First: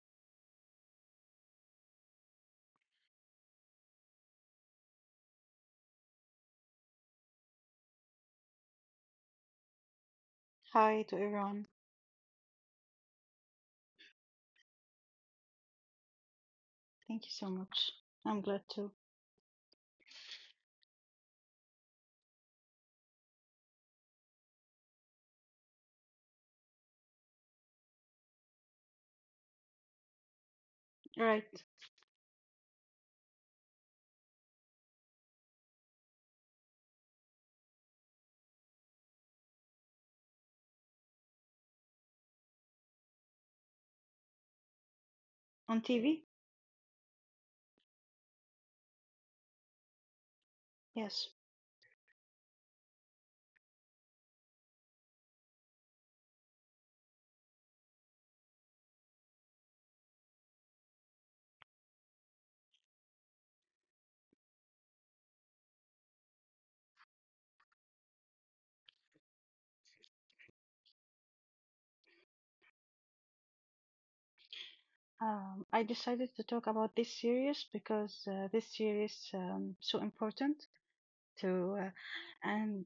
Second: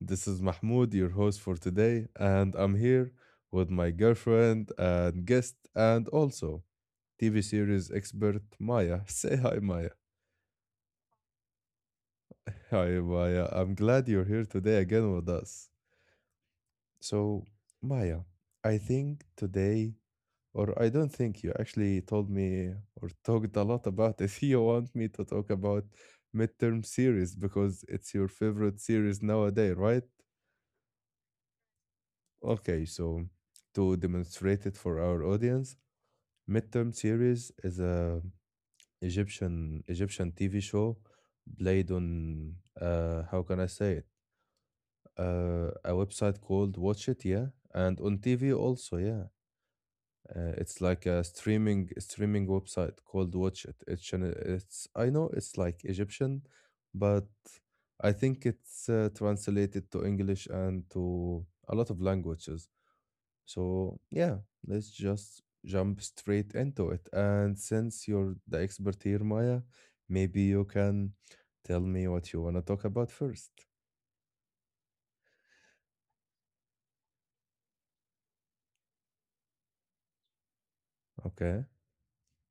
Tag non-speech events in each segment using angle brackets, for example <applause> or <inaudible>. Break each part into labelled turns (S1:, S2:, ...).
S1: This is Mahmoud, your host for today, and I'm here with my girlfriend and guest, and also TV series expert Maya. <laughs> Say hi, Maya.
S2: Hi to everyone.
S1: <laughs> Hi, Maya. I'm glad you're here today again with us.
S2: Thank you so
S1: So,
S2: much. I'm
S1: Maya,
S2: glad to.
S1: I think today, or I don't think you actually told me or talked a lot about it. <laughs> You want me to talk about midterm series because it's your favorite series nowadays, right?
S2: Right,
S1: Okay, so to demonstrate it for our audience, Midterm Series is a Egyptian TV show played on how can I say it?
S2: on
S1: A
S2: TV?
S1: website called Watch It, yeah, and on TV also, yeah. It's
S2: Yes.
S1: like a streaming website called Watch It. It's channel- it's I know it's like Egyptian, but I think it's translated to English and to a lot of languages. So yeah, let's just jump straight into it. And since you're the expert here, Maya, maybe you can tell me what you want to talk about first.
S2: I decided to talk about this series because this series so important to
S1: Okay.
S2: and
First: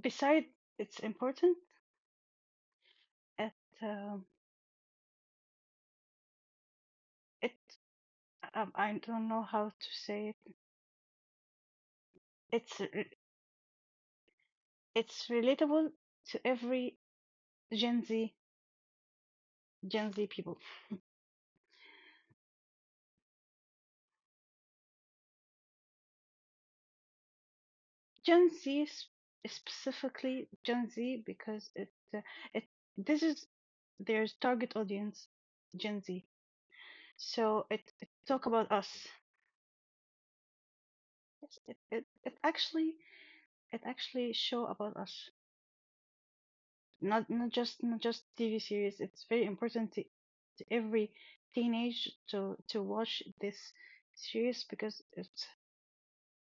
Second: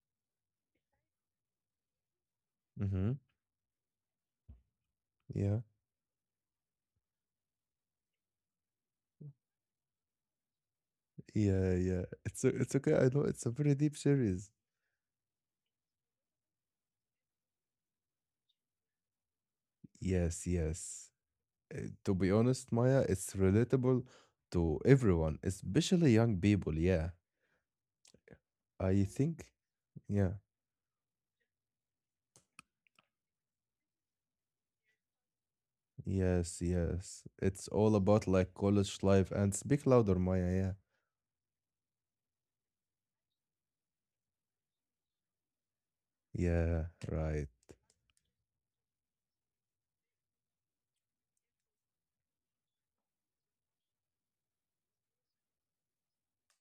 S2: beside it's important
S1: Mm-hmm.
S2: it um
S1: Yeah.
S2: it I don't know how to say it.
S1: Yeah. Yeah. It's
S2: It's
S1: okay. I
S2: re-
S1: know it's a very deep series.
S2: it's relatable to every Gen Z Gen Z
S1: Yes.
S2: people.
S1: Yes. To be honest, Maya, it's relatable to everyone, especially young people. Yeah.
S2: Gen Z
S1: I
S2: s-
S1: think. Yeah.
S2: Specifically Gen Z because it it this is their target audience Gen Z,
S1: Yes, yes. It's
S2: so
S1: all
S2: it
S1: about
S2: talk
S1: like
S2: about
S1: college
S2: us.
S1: life and speak louder, Maya. Yeah.
S2: Yes, it actually it actually show about us,
S1: Yeah,
S2: not
S1: right.
S2: not just not just TV series. It's very important to every teenage to watch this series because it's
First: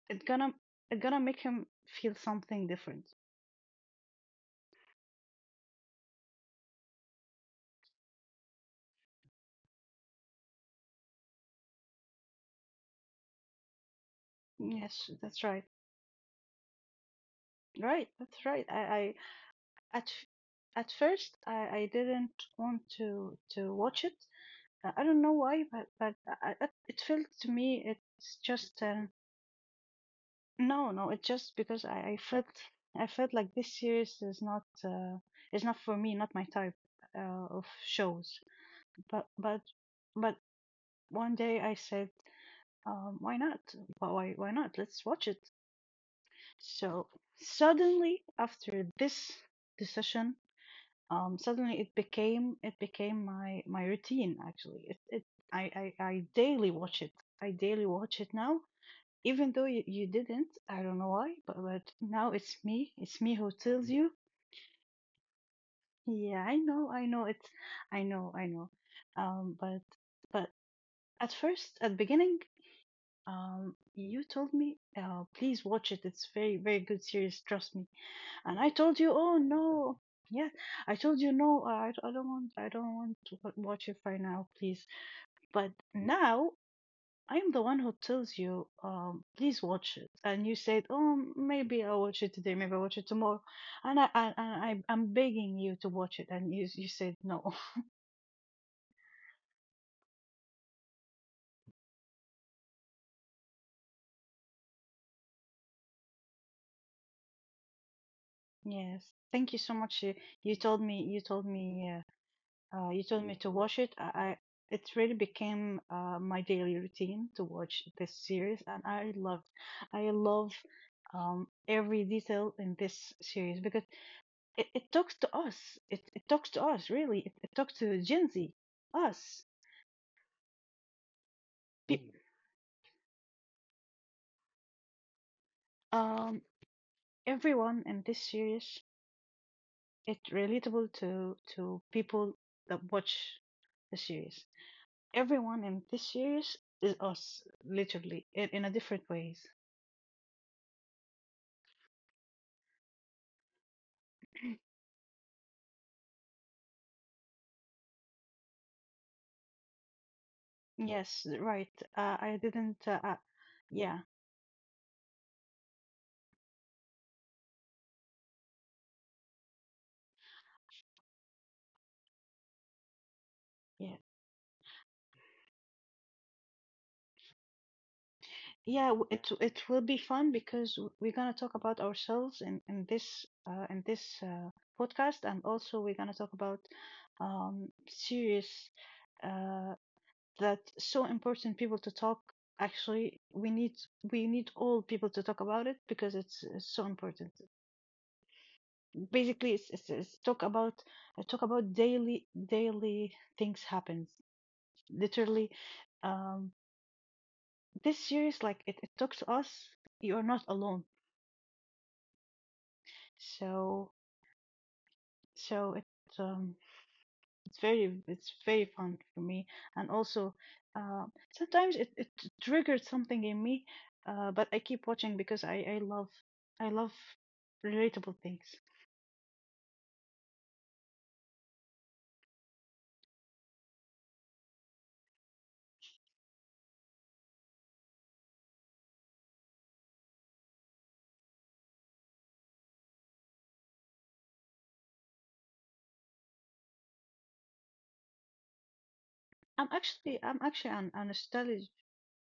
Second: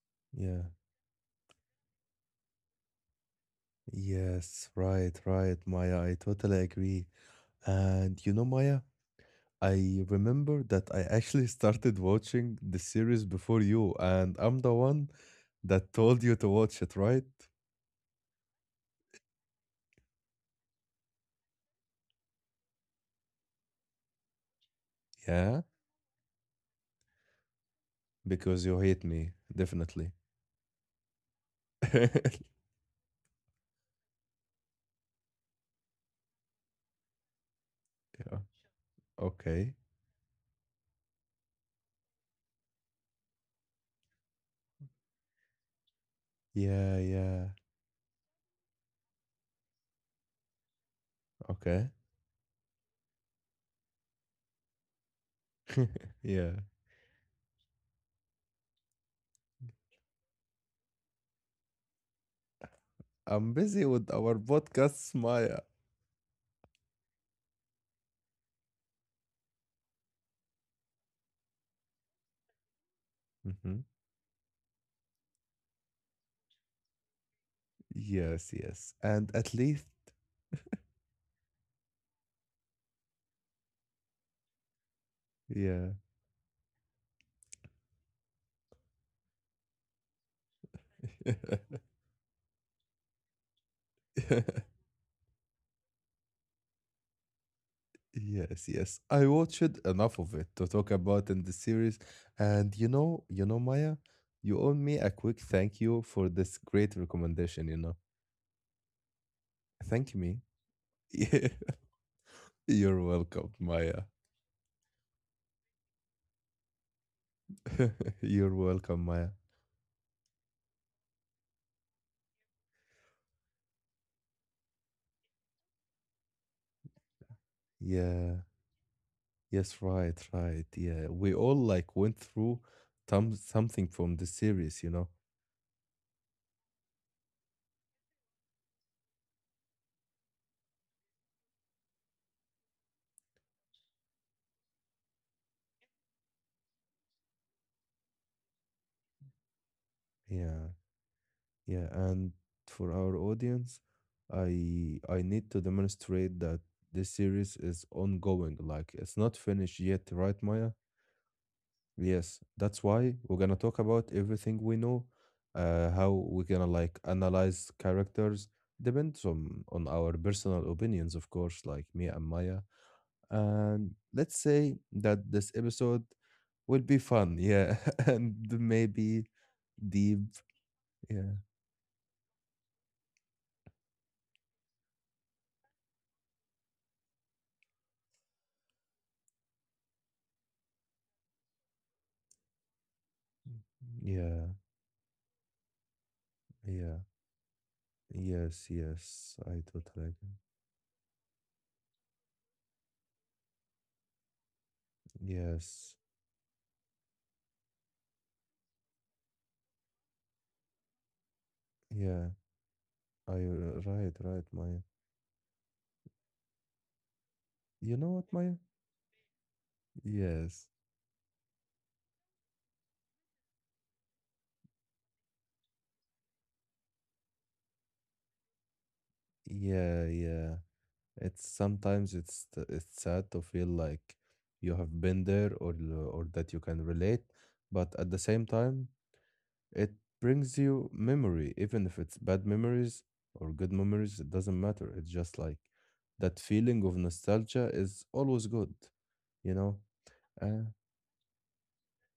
S2: it gonna
S1: Yeah.
S2: it gonna make him feel something different.
S1: Yes, right, right, Maya. I totally agree. And you know, Maya, I remember that I actually <laughs> started watching the series before you, and I'm the
S2: Yes,
S1: one
S2: that's right.
S1: that told you to watch it, right?
S2: Right, that's right. I At f- at first, I didn't want to watch it. I don't know
S1: Yeah,
S2: why, but it felt to me it's
S1: because you
S2: just
S1: hate me, definitely.
S2: no, no. It's just because I felt.
S1: <laughs>
S2: I felt like this series is not for me, not my type of
S1: Yeah.
S2: shows. But but
S1: Okay.
S2: but one day I said, why not? Why not? Let's watch it.
S1: Yeah,
S2: So
S1: yeah.
S2: suddenly after this decision, suddenly
S1: Okay.
S2: it became my routine. Actually it, it I, I
S1: <laughs>
S2: i
S1: Yeah.
S2: daily watch it. I daily watch it now, even though you didn't. I don't know why, but now it's me who
S1: I'm busy
S2: tells
S1: with
S2: you.
S1: our podcast, Maya.
S2: Yeah, I know it's I know um but but at first, at beginning,
S1: Hmm.
S2: you told me, please watch it, it's very very good series, trust me.
S1: Yes,
S2: And I
S1: yes.
S2: told you,
S1: And
S2: oh
S1: at least,
S2: no, yeah, I told you no, I don't want to watch it right now, please. But
S1: yeah.
S2: now I'm the one who tells you, please watch it. And you said, oh,
S1: <laughs>
S2: maybe I'll watch it today, maybe I'll watch it tomorrow. And I'm begging you to watch it, and you said no. <laughs>
S1: Yes, yes. I watched enough of it to talk about in the series. And Maya, you owe me a quick thank you for this great recommendation.
S2: Yes, thank you so much.
S1: Thank me. <laughs>
S2: You told
S1: Yeah.
S2: me. You
S1: You're
S2: told me to
S1: welcome,
S2: watch it.
S1: Maya.
S2: I it really became my daily routine to watch this
S1: <laughs> You're
S2: series, and
S1: welcome,
S2: I
S1: Maya.
S2: loved. I love every detail in this series because it talks to us. It talks to us really. It talks to Gen
S1: Yeah.
S2: Z, us,
S1: Yes, right, right. Yeah, we all like
S2: pe-
S1: went through something from the series.
S2: Mm. um, everyone in this series. It's relatable to people that watch the series. Everyone in this series is us, literally, in a different ways.
S1: Yeah, yeah. And for our audience, I need to demonstrate that this series is ongoing, like it's not finished yet, right, Maya?
S2: Yes, right. I
S1: Yes, that's
S2: didn't.
S1: why we're gonna talk
S2: Yeah,
S1: about everything we know, how we're gonna like analyze characters depends on our personal opinions, of course, like me and Maya. And
S2: yeah,
S1: let's say that this episode will be fun, yeah, <laughs> and
S2: yeah.
S1: maybe
S2: It will be
S1: deep,
S2: fun because we're gonna
S1: yeah,
S2: talk about ourselves in this podcast, and also we're gonna talk about serious uh, that so important people to talk. Actually, we
S1: yeah,
S2: need all people to talk about it because it's so
S1: yeah,
S2: important.
S1: yes, yes,
S2: Basically,
S1: I totally
S2: it's
S1: agree.
S2: talk about daily things happens. Literally.
S1: Yes,
S2: Um, this series like it talks to us. You're not alone.
S1: yeah, I
S2: so
S1: right, right, Maya.
S2: so it um it's very
S1: You know
S2: it's
S1: what, Maya?
S2: very fun for me, and also
S1: Yes,
S2: uh, sometimes it triggered something in me, but I keep watching because I love relatable things.
S1: yeah, yeah. It's sometimes it's t- it's sad to feel like you have been there or that you can relate, but at the same time, it brings you memory, even if it's bad memories or good memories, it doesn't matter. It's just like that feeling of nostalgia is always good, you know?
S2: I'm actually
S1: Uh,
S2: an nostalgic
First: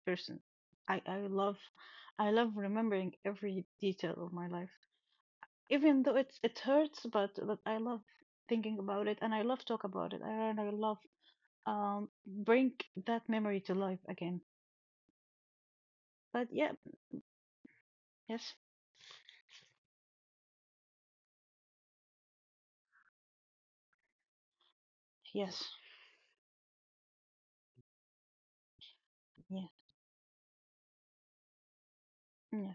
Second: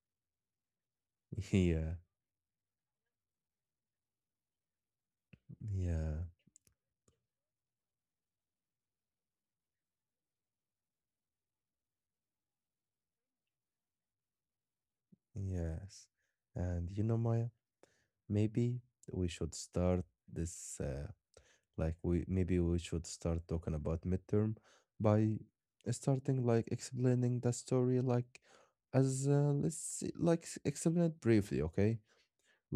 S2: person. i i
S1: <laughs>
S2: love
S1: yeah,
S2: I love remembering every detail of my life. Even though
S1: yeah,
S2: it hurts, but I love thinking about it, and I love talk about it. I love bring that memory to life again.
S1: yes.
S2: But yeah,
S1: And you know, Maya,
S2: yes,
S1: maybe we should start this, like, we maybe we should start talking about midterm by
S2: yes,
S1: starting, like, explaining the story, like, as
S2: yes,
S1: let's see, like explain it briefly, okay?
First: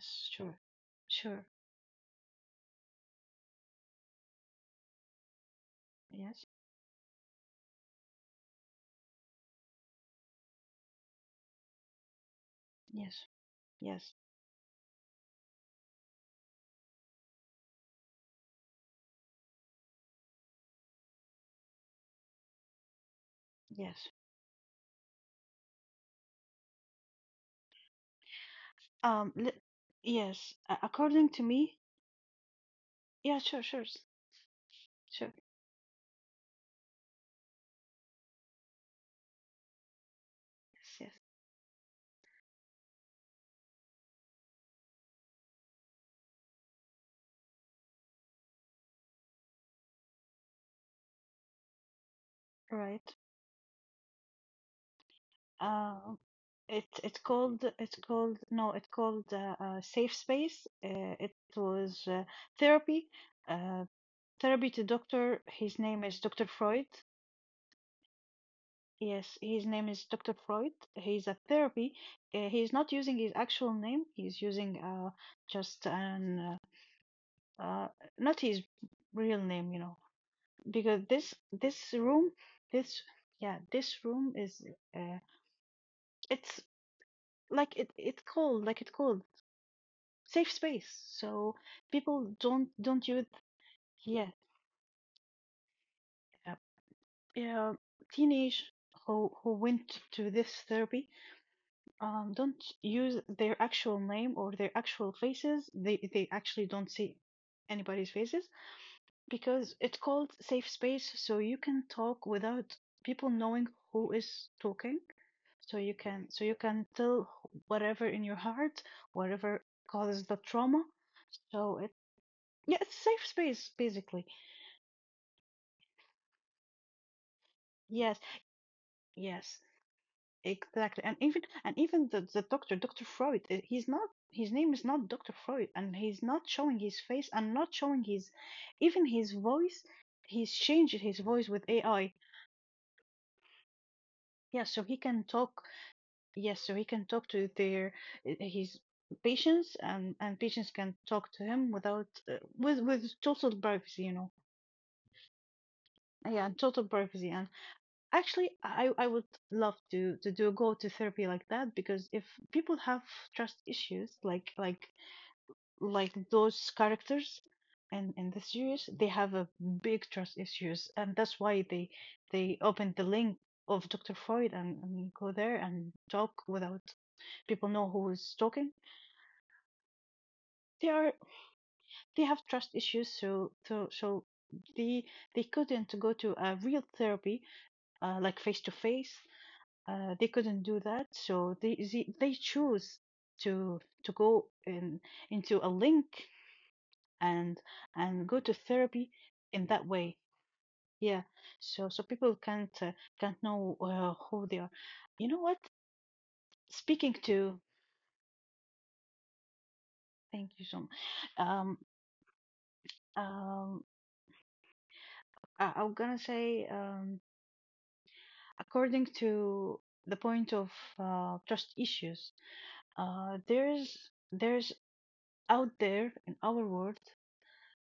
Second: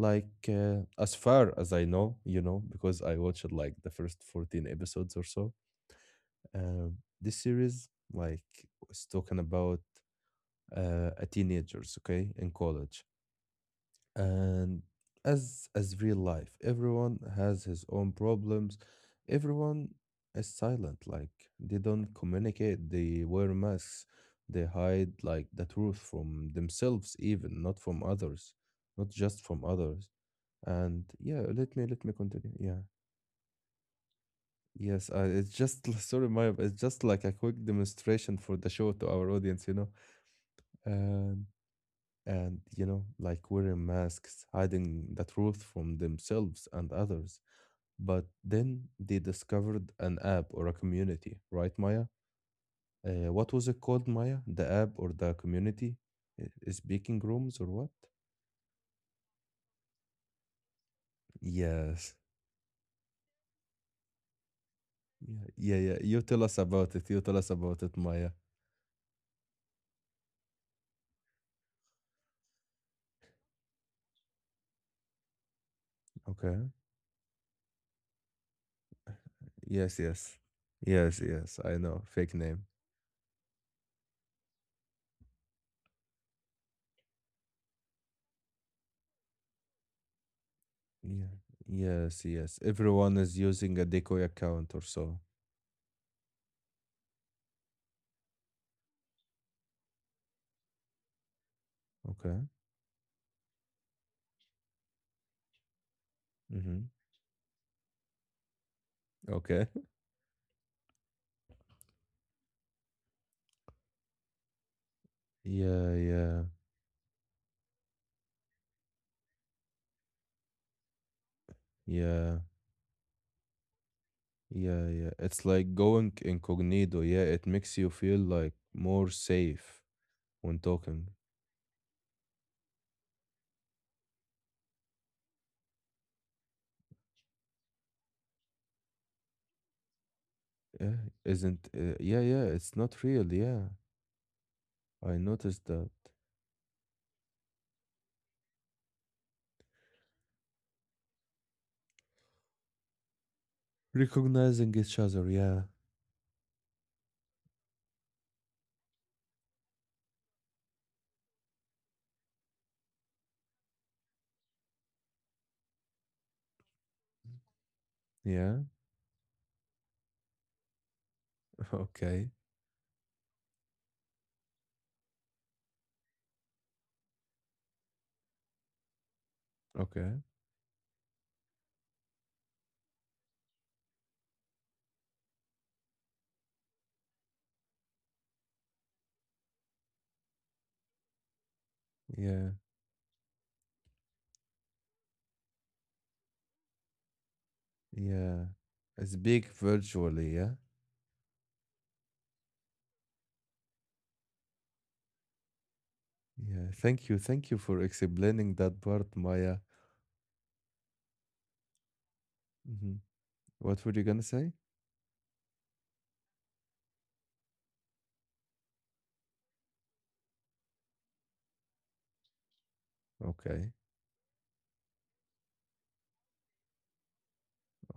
S1: Like
S2: sure,
S1: as
S2: sure,
S1: far as I know, because I watched like the first 14 episodes or so.
S2: yes,
S1: This series like was talking about a teenagers, okay, in college,
S2: yes, yes,
S1: and as real life, everyone has his own problems. Everyone is silent, like they don't communicate. They wear masks.
S2: yes.
S1: They hide like the truth from themselves, even not from others, not just
S2: Li
S1: from others.
S2: yes,
S1: And
S2: according
S1: yeah,
S2: to
S1: let
S2: me,
S1: me let me continue. Yeah.
S2: yeah, sure, sure,
S1: Yes,
S2: sure,
S1: it's just <laughs> sorry, Maya, but it's just like a quick demonstration for the show to our audience.
S2: yes, yes,
S1: And and like wearing masks, hiding the truth from themselves and others. But then they discovered an app or a community, right, Maya?
S2: right.
S1: What was it called, Maya? The app or the community?
S2: Um, it
S1: Speaking rooms or what?
S2: it's called no, it's called Safe Space. It was
S1: Yes.
S2: therapy. Uh, therapy to Dr.
S1: Yeah,
S2: His
S1: yeah, yeah.
S2: name is
S1: You tell
S2: Dr.
S1: us
S2: Freud.
S1: about it. You tell us about it, Maya.
S2: Yes, his name is Dr. Freud. He's a therapy. He's not using his actual name. He's using just
S1: Okay.
S2: an uh, uh, not his real name, you know,
S1: Yes, yes.
S2: because
S1: Yes,
S2: this
S1: yes. I
S2: this
S1: know.
S2: room,
S1: Fake name.
S2: this yeah, this room is uh, it's like it's called safe space.
S1: Yeah.
S2: So people
S1: Yes, yes.
S2: don't
S1: Everyone
S2: use,
S1: is using a decoy
S2: yeah,
S1: account or so.
S2: yeah, teenage who went to this therapy,
S1: Okay.
S2: don't use their actual name or their actual faces. They actually
S1: Mm-hmm.
S2: don't see anybody's faces
S1: Okay.
S2: because
S1: <laughs>
S2: it's called safe space, so you can talk without people knowing who is talking.
S1: Yeah, yeah,
S2: So you can tell whatever in your heart, whatever causes the trauma. So it
S1: yeah,
S2: Yeah, it's safe space basically.
S1: yeah, yeah. It's like going incognito. Yeah, it makes you feel
S2: Yes,
S1: like more
S2: yes.
S1: safe when
S2: Exactly,
S1: talking.
S2: and even the doctor, Doctor Freud, he's not. His name is not Doctor Freud, and he's not showing his face and not showing his, even his voice. He's changed
S1: Yeah,
S2: his voice with
S1: isn't
S2: AI.
S1: yeah, yeah, it's not real. Yeah.
S2: Yeah, so he
S1: I
S2: can talk.
S1: noticed that.
S2: Yes, so he can talk to their his patients, and patients can talk to him without with total privacy, you know.
S1: Recognizing each other. Yeah.
S2: Yeah, and total privacy, and actually, I would love to do go to therapy like that because if people have trust issues like those characters and in the
S1: Yeah.
S2: series, they have a big trust issues, and that's why
S1: <laughs> Okay.
S2: they opened the link of Dr. Freud and go there and talk without people know who is talking.
S1: Okay.
S2: They are they have trust issues, so they they couldn't go to a real therapy, like face to face. They couldn't do that, so they
S1: Yeah.
S2: choose to go in into a link and go
S1: Yeah,
S2: to therapy
S1: it's big
S2: in that way.
S1: virtually. Yeah,
S2: Yeah, so people can't know who they are. You know what?
S1: yeah.
S2: Speaking
S1: Thank you
S2: to
S1: for explaining that part, Maya.
S2: thank you so much. Um,
S1: Hmm.
S2: um,
S1: What were you gonna say?
S2: I'm gonna say, according to the point of trust issues, uh,
S1: Okay,
S2: there's there's out there in our world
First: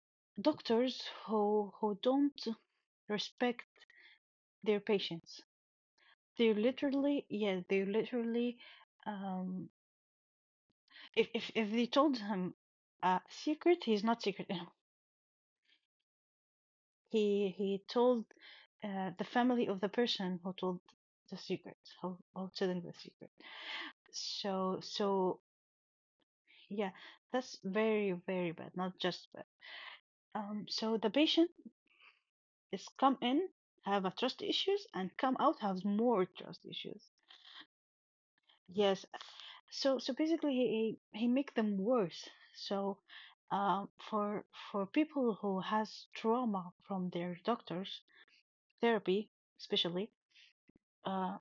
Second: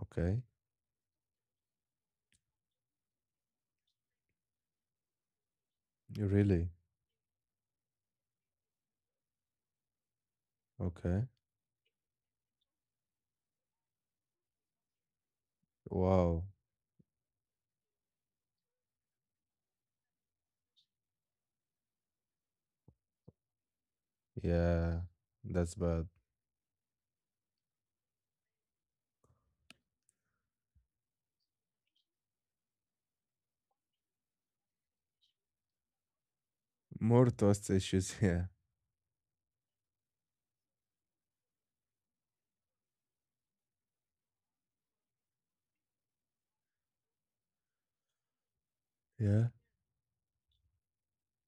S1: okay.
S2: doctors who don't respect their patients. They
S1: Really?
S2: literally, yeah, they literally, um,
S1: Okay.
S2: if if they told him a secret, he's not secret. <laughs>
S1: Wow.
S2: He told the family of the person who told the secret, who telling the secret. So
S1: Yeah,
S2: so
S1: that's bad.
S2: yeah, that's very very bad. Not just bad. So the patient is come in, have a trust issues, and come out has more trust issues.
S1: More trust issues. <laughs>
S2: Yes. Basically he make them worse. So for people who has trauma from their doctors therapy
S1: Yeah,
S2: especially, uh,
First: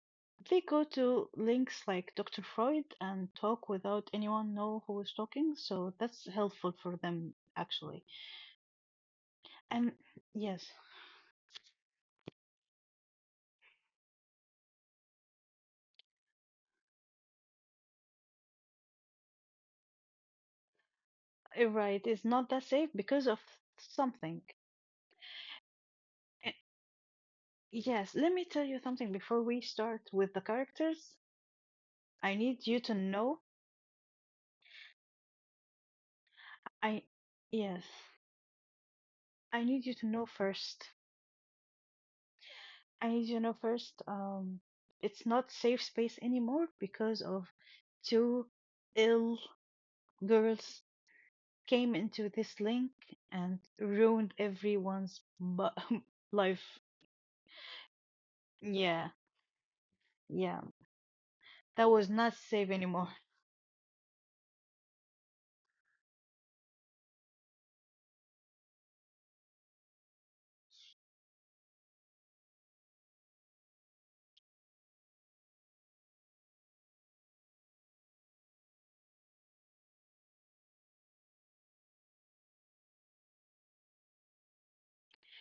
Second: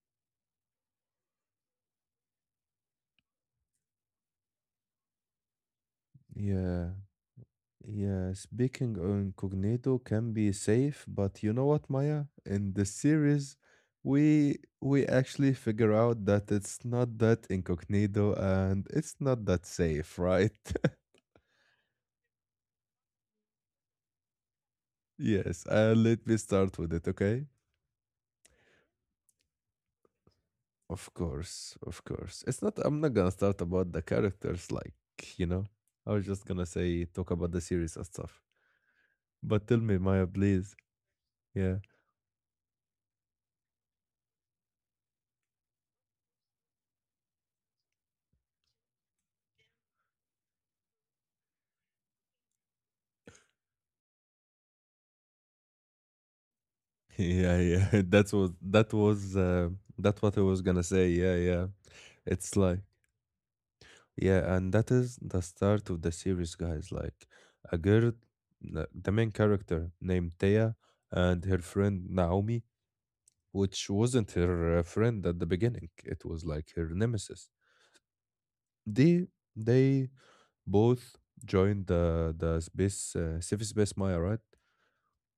S2: they go to links like Dr. Freud and talk without anyone know who is talking, so that's
S1: yeah,
S2: helpful
S1: yeah.
S2: for them actually,
S1: Yeah, speaking
S2: and
S1: incognito can be
S2: yes,
S1: safe, but you know what, Maya? In the series, we actually figure out that it's not that incognito and it's not that safe, right? <laughs>
S2: you right, it's not that safe because of something.
S1: Yes, let me
S2: Eh,
S1: start with it, okay?
S2: yes, let me tell you something before we start with the characters.
S1: Of course, of
S2: I
S1: course.
S2: need
S1: It's
S2: you
S1: not,
S2: to
S1: I'm not gonna
S2: know.
S1: start about the characters, like, you know, I was just gonna
S2: I
S1: say, talk about the
S2: Yes.
S1: series and stuff.
S2: I
S1: But tell
S2: need you
S1: me,
S2: to know
S1: Maya, please.
S2: first.
S1: Yeah.
S2: I need you to know first. Um, it's not safe space anymore because of two ill girls came into this link and ruined everyone's <laughs> life.
S1: Yeah, yeah. <laughs>
S2: Yeah,
S1: That what I
S2: yeah.
S1: was gonna say. Yeah, yeah.
S2: That was not
S1: It's
S2: safe
S1: like
S2: anymore.
S1: yeah, and that is the start of the series, guys. Like a girl, the main character named Thea, and her friend Naomi, which wasn't her friend at the beginning. It was like her nemesis. They they both joined the space Civ Space Maya, right?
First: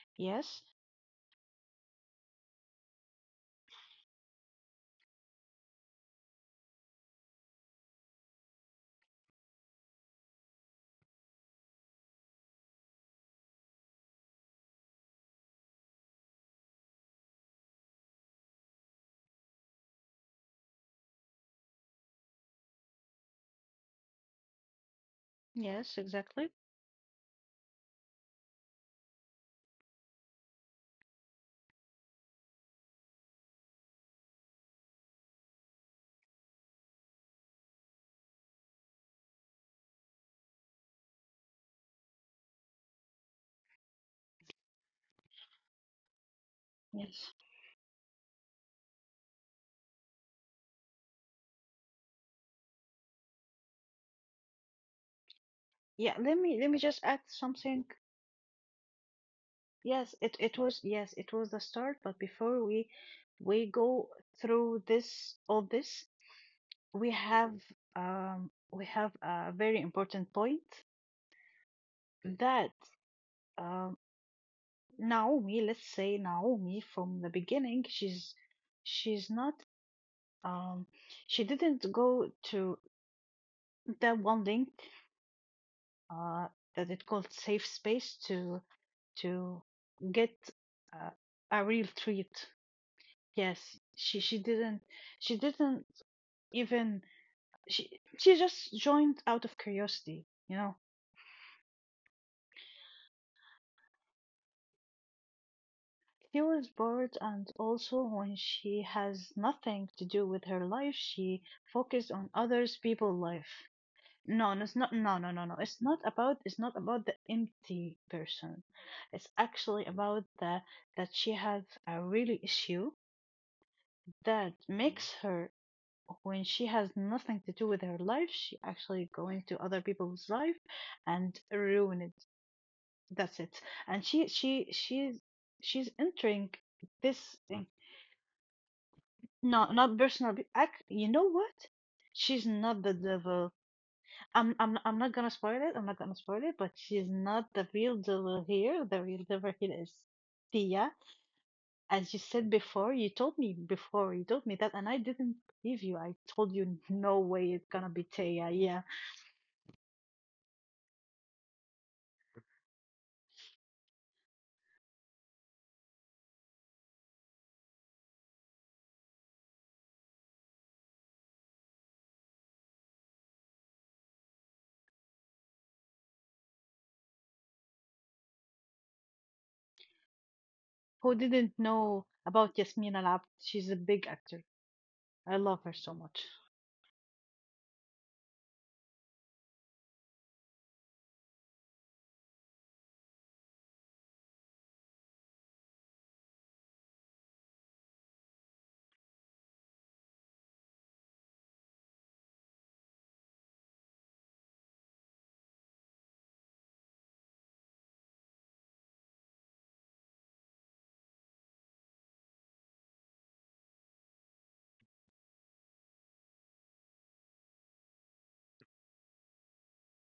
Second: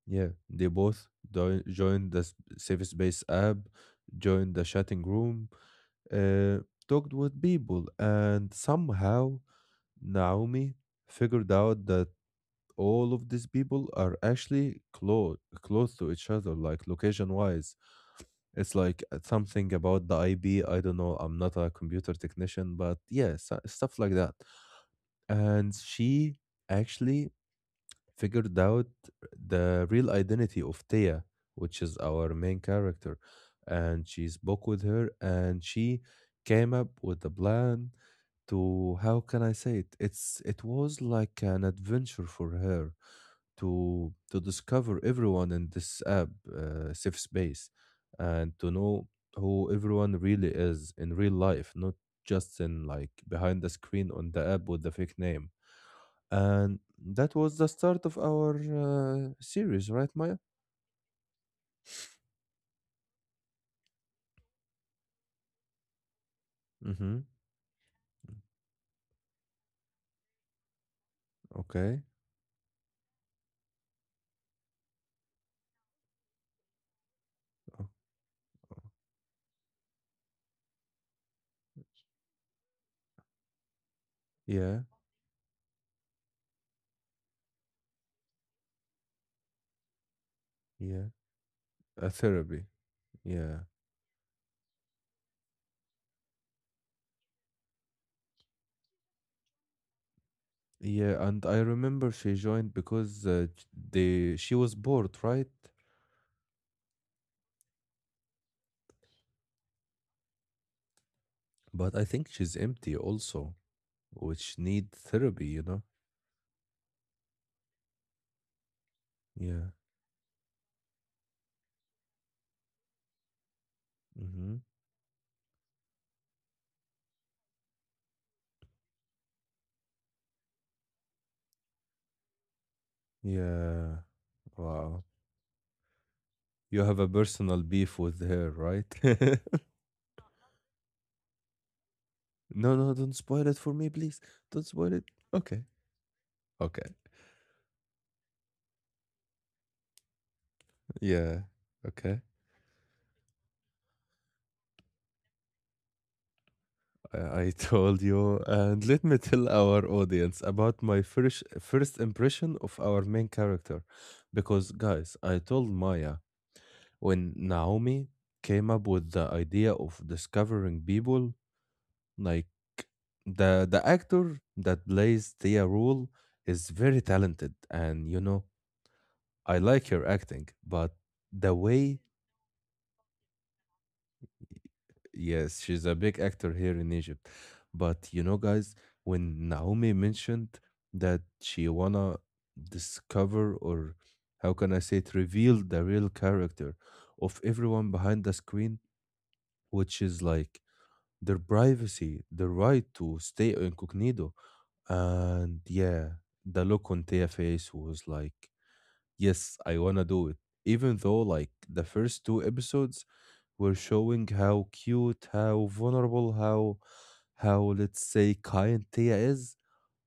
S1: Yeah,
S2: Yes,
S1: they both joined the safe space app, joined the chatting room, uh, talked with people, and somehow Naomi figured out that all of these people are actually close to each other, like location wise. It's like something about the IB. I don't know. I'm not a computer technician, but yeah, stuff like that. And
S2: yes,
S1: she
S2: exactly.
S1: actually figured out the real identity of Thea, which is our main character. And she spoke with her and she came up with a plan to how can I say it? It was like an adventure for her to discover everyone in this app safe
S2: Yes.
S1: space and to know who everyone really is in real life, not just in like behind the screen on the app with the fake name.
S2: Yeah. Let me
S1: And
S2: just add
S1: that was the
S2: something.
S1: start of our series, right,
S2: Yes, it,
S1: Maya?
S2: it was yes, it was the start, but before we go through this all this, we
S1: Mm-hmm.
S2: have we have a very important point
S1: Okay.
S2: that um Naomi, let's say Naomi from the beginning,
S1: Oh,
S2: she's not um she didn't go to that one link
S1: yeah.
S2: uh that it called safe space to to get
S1: Yeah.
S2: uh, a real
S1: A
S2: treat.
S1: therapy.
S2: Yes,
S1: Yeah.
S2: she didn't even. She just joined out of curiosity, you know.
S1: Yeah. And I remember she joined because j- they she was bored, right?
S2: She was bored, and also when she has nothing to do with her life, she
S1: But I
S2: focused
S1: think
S2: on
S1: she's
S2: others
S1: empty
S2: people's
S1: also,
S2: life. No,
S1: which
S2: no, it's not,
S1: need therapy. You
S2: It's
S1: know.
S2: not about, it's not about the empty person. It's
S1: Yeah.
S2: actually about the that she has a really issue that
S1: Mm-hmm.
S2: Mhm. makes her. When she has nothing to do with her life, she actually go into other people's life and ruin it. That's it.
S1: Yeah.
S2: And
S1: Wow.
S2: she's entering
S1: You have a
S2: this
S1: personal
S2: thing.
S1: beef with her, right? <laughs>
S2: No, not personal. Act. You know what? She's
S1: No,
S2: not the
S1: no. Don't spoil
S2: devil.
S1: it for me, please. Don't spoil
S2: I'm
S1: it.
S2: not gonna spoil
S1: Okay.
S2: it. I'm not gonna spoil it. But
S1: Okay.
S2: she's not the real devil here. The real devil here is Tia.
S1: Yeah.
S2: As
S1: Okay.
S2: you said before, you told me before. You told me that, and I didn't believe you. I told you no
S1: I
S2: way it's gonna
S1: told
S2: be
S1: you,
S2: Tia.
S1: and
S2: Yeah.
S1: let me tell our audience about my first impression of our main character, because guys, I told Maya when Naomi came up with the idea of discovering people, like the actor that plays Thea Rule is very talented, and you know I like her acting, but
S2: Who
S1: the
S2: didn't
S1: way.
S2: know about Yasmina Lab? She's a big actor. I
S1: Yes,
S2: love her
S1: she's
S2: so
S1: a big
S2: much.
S1: actor here in Egypt. But you know, guys, when Naomi mentioned that she wanna discover or how can I say it, reveal the real character of everyone behind the screen, which is like their privacy, the right to stay incognito. And yeah, the look on Tia face was like, yes, I wanna do it. Even though like the first two episodes we're showing how cute, how vulnerable, how let's say kind Tia is.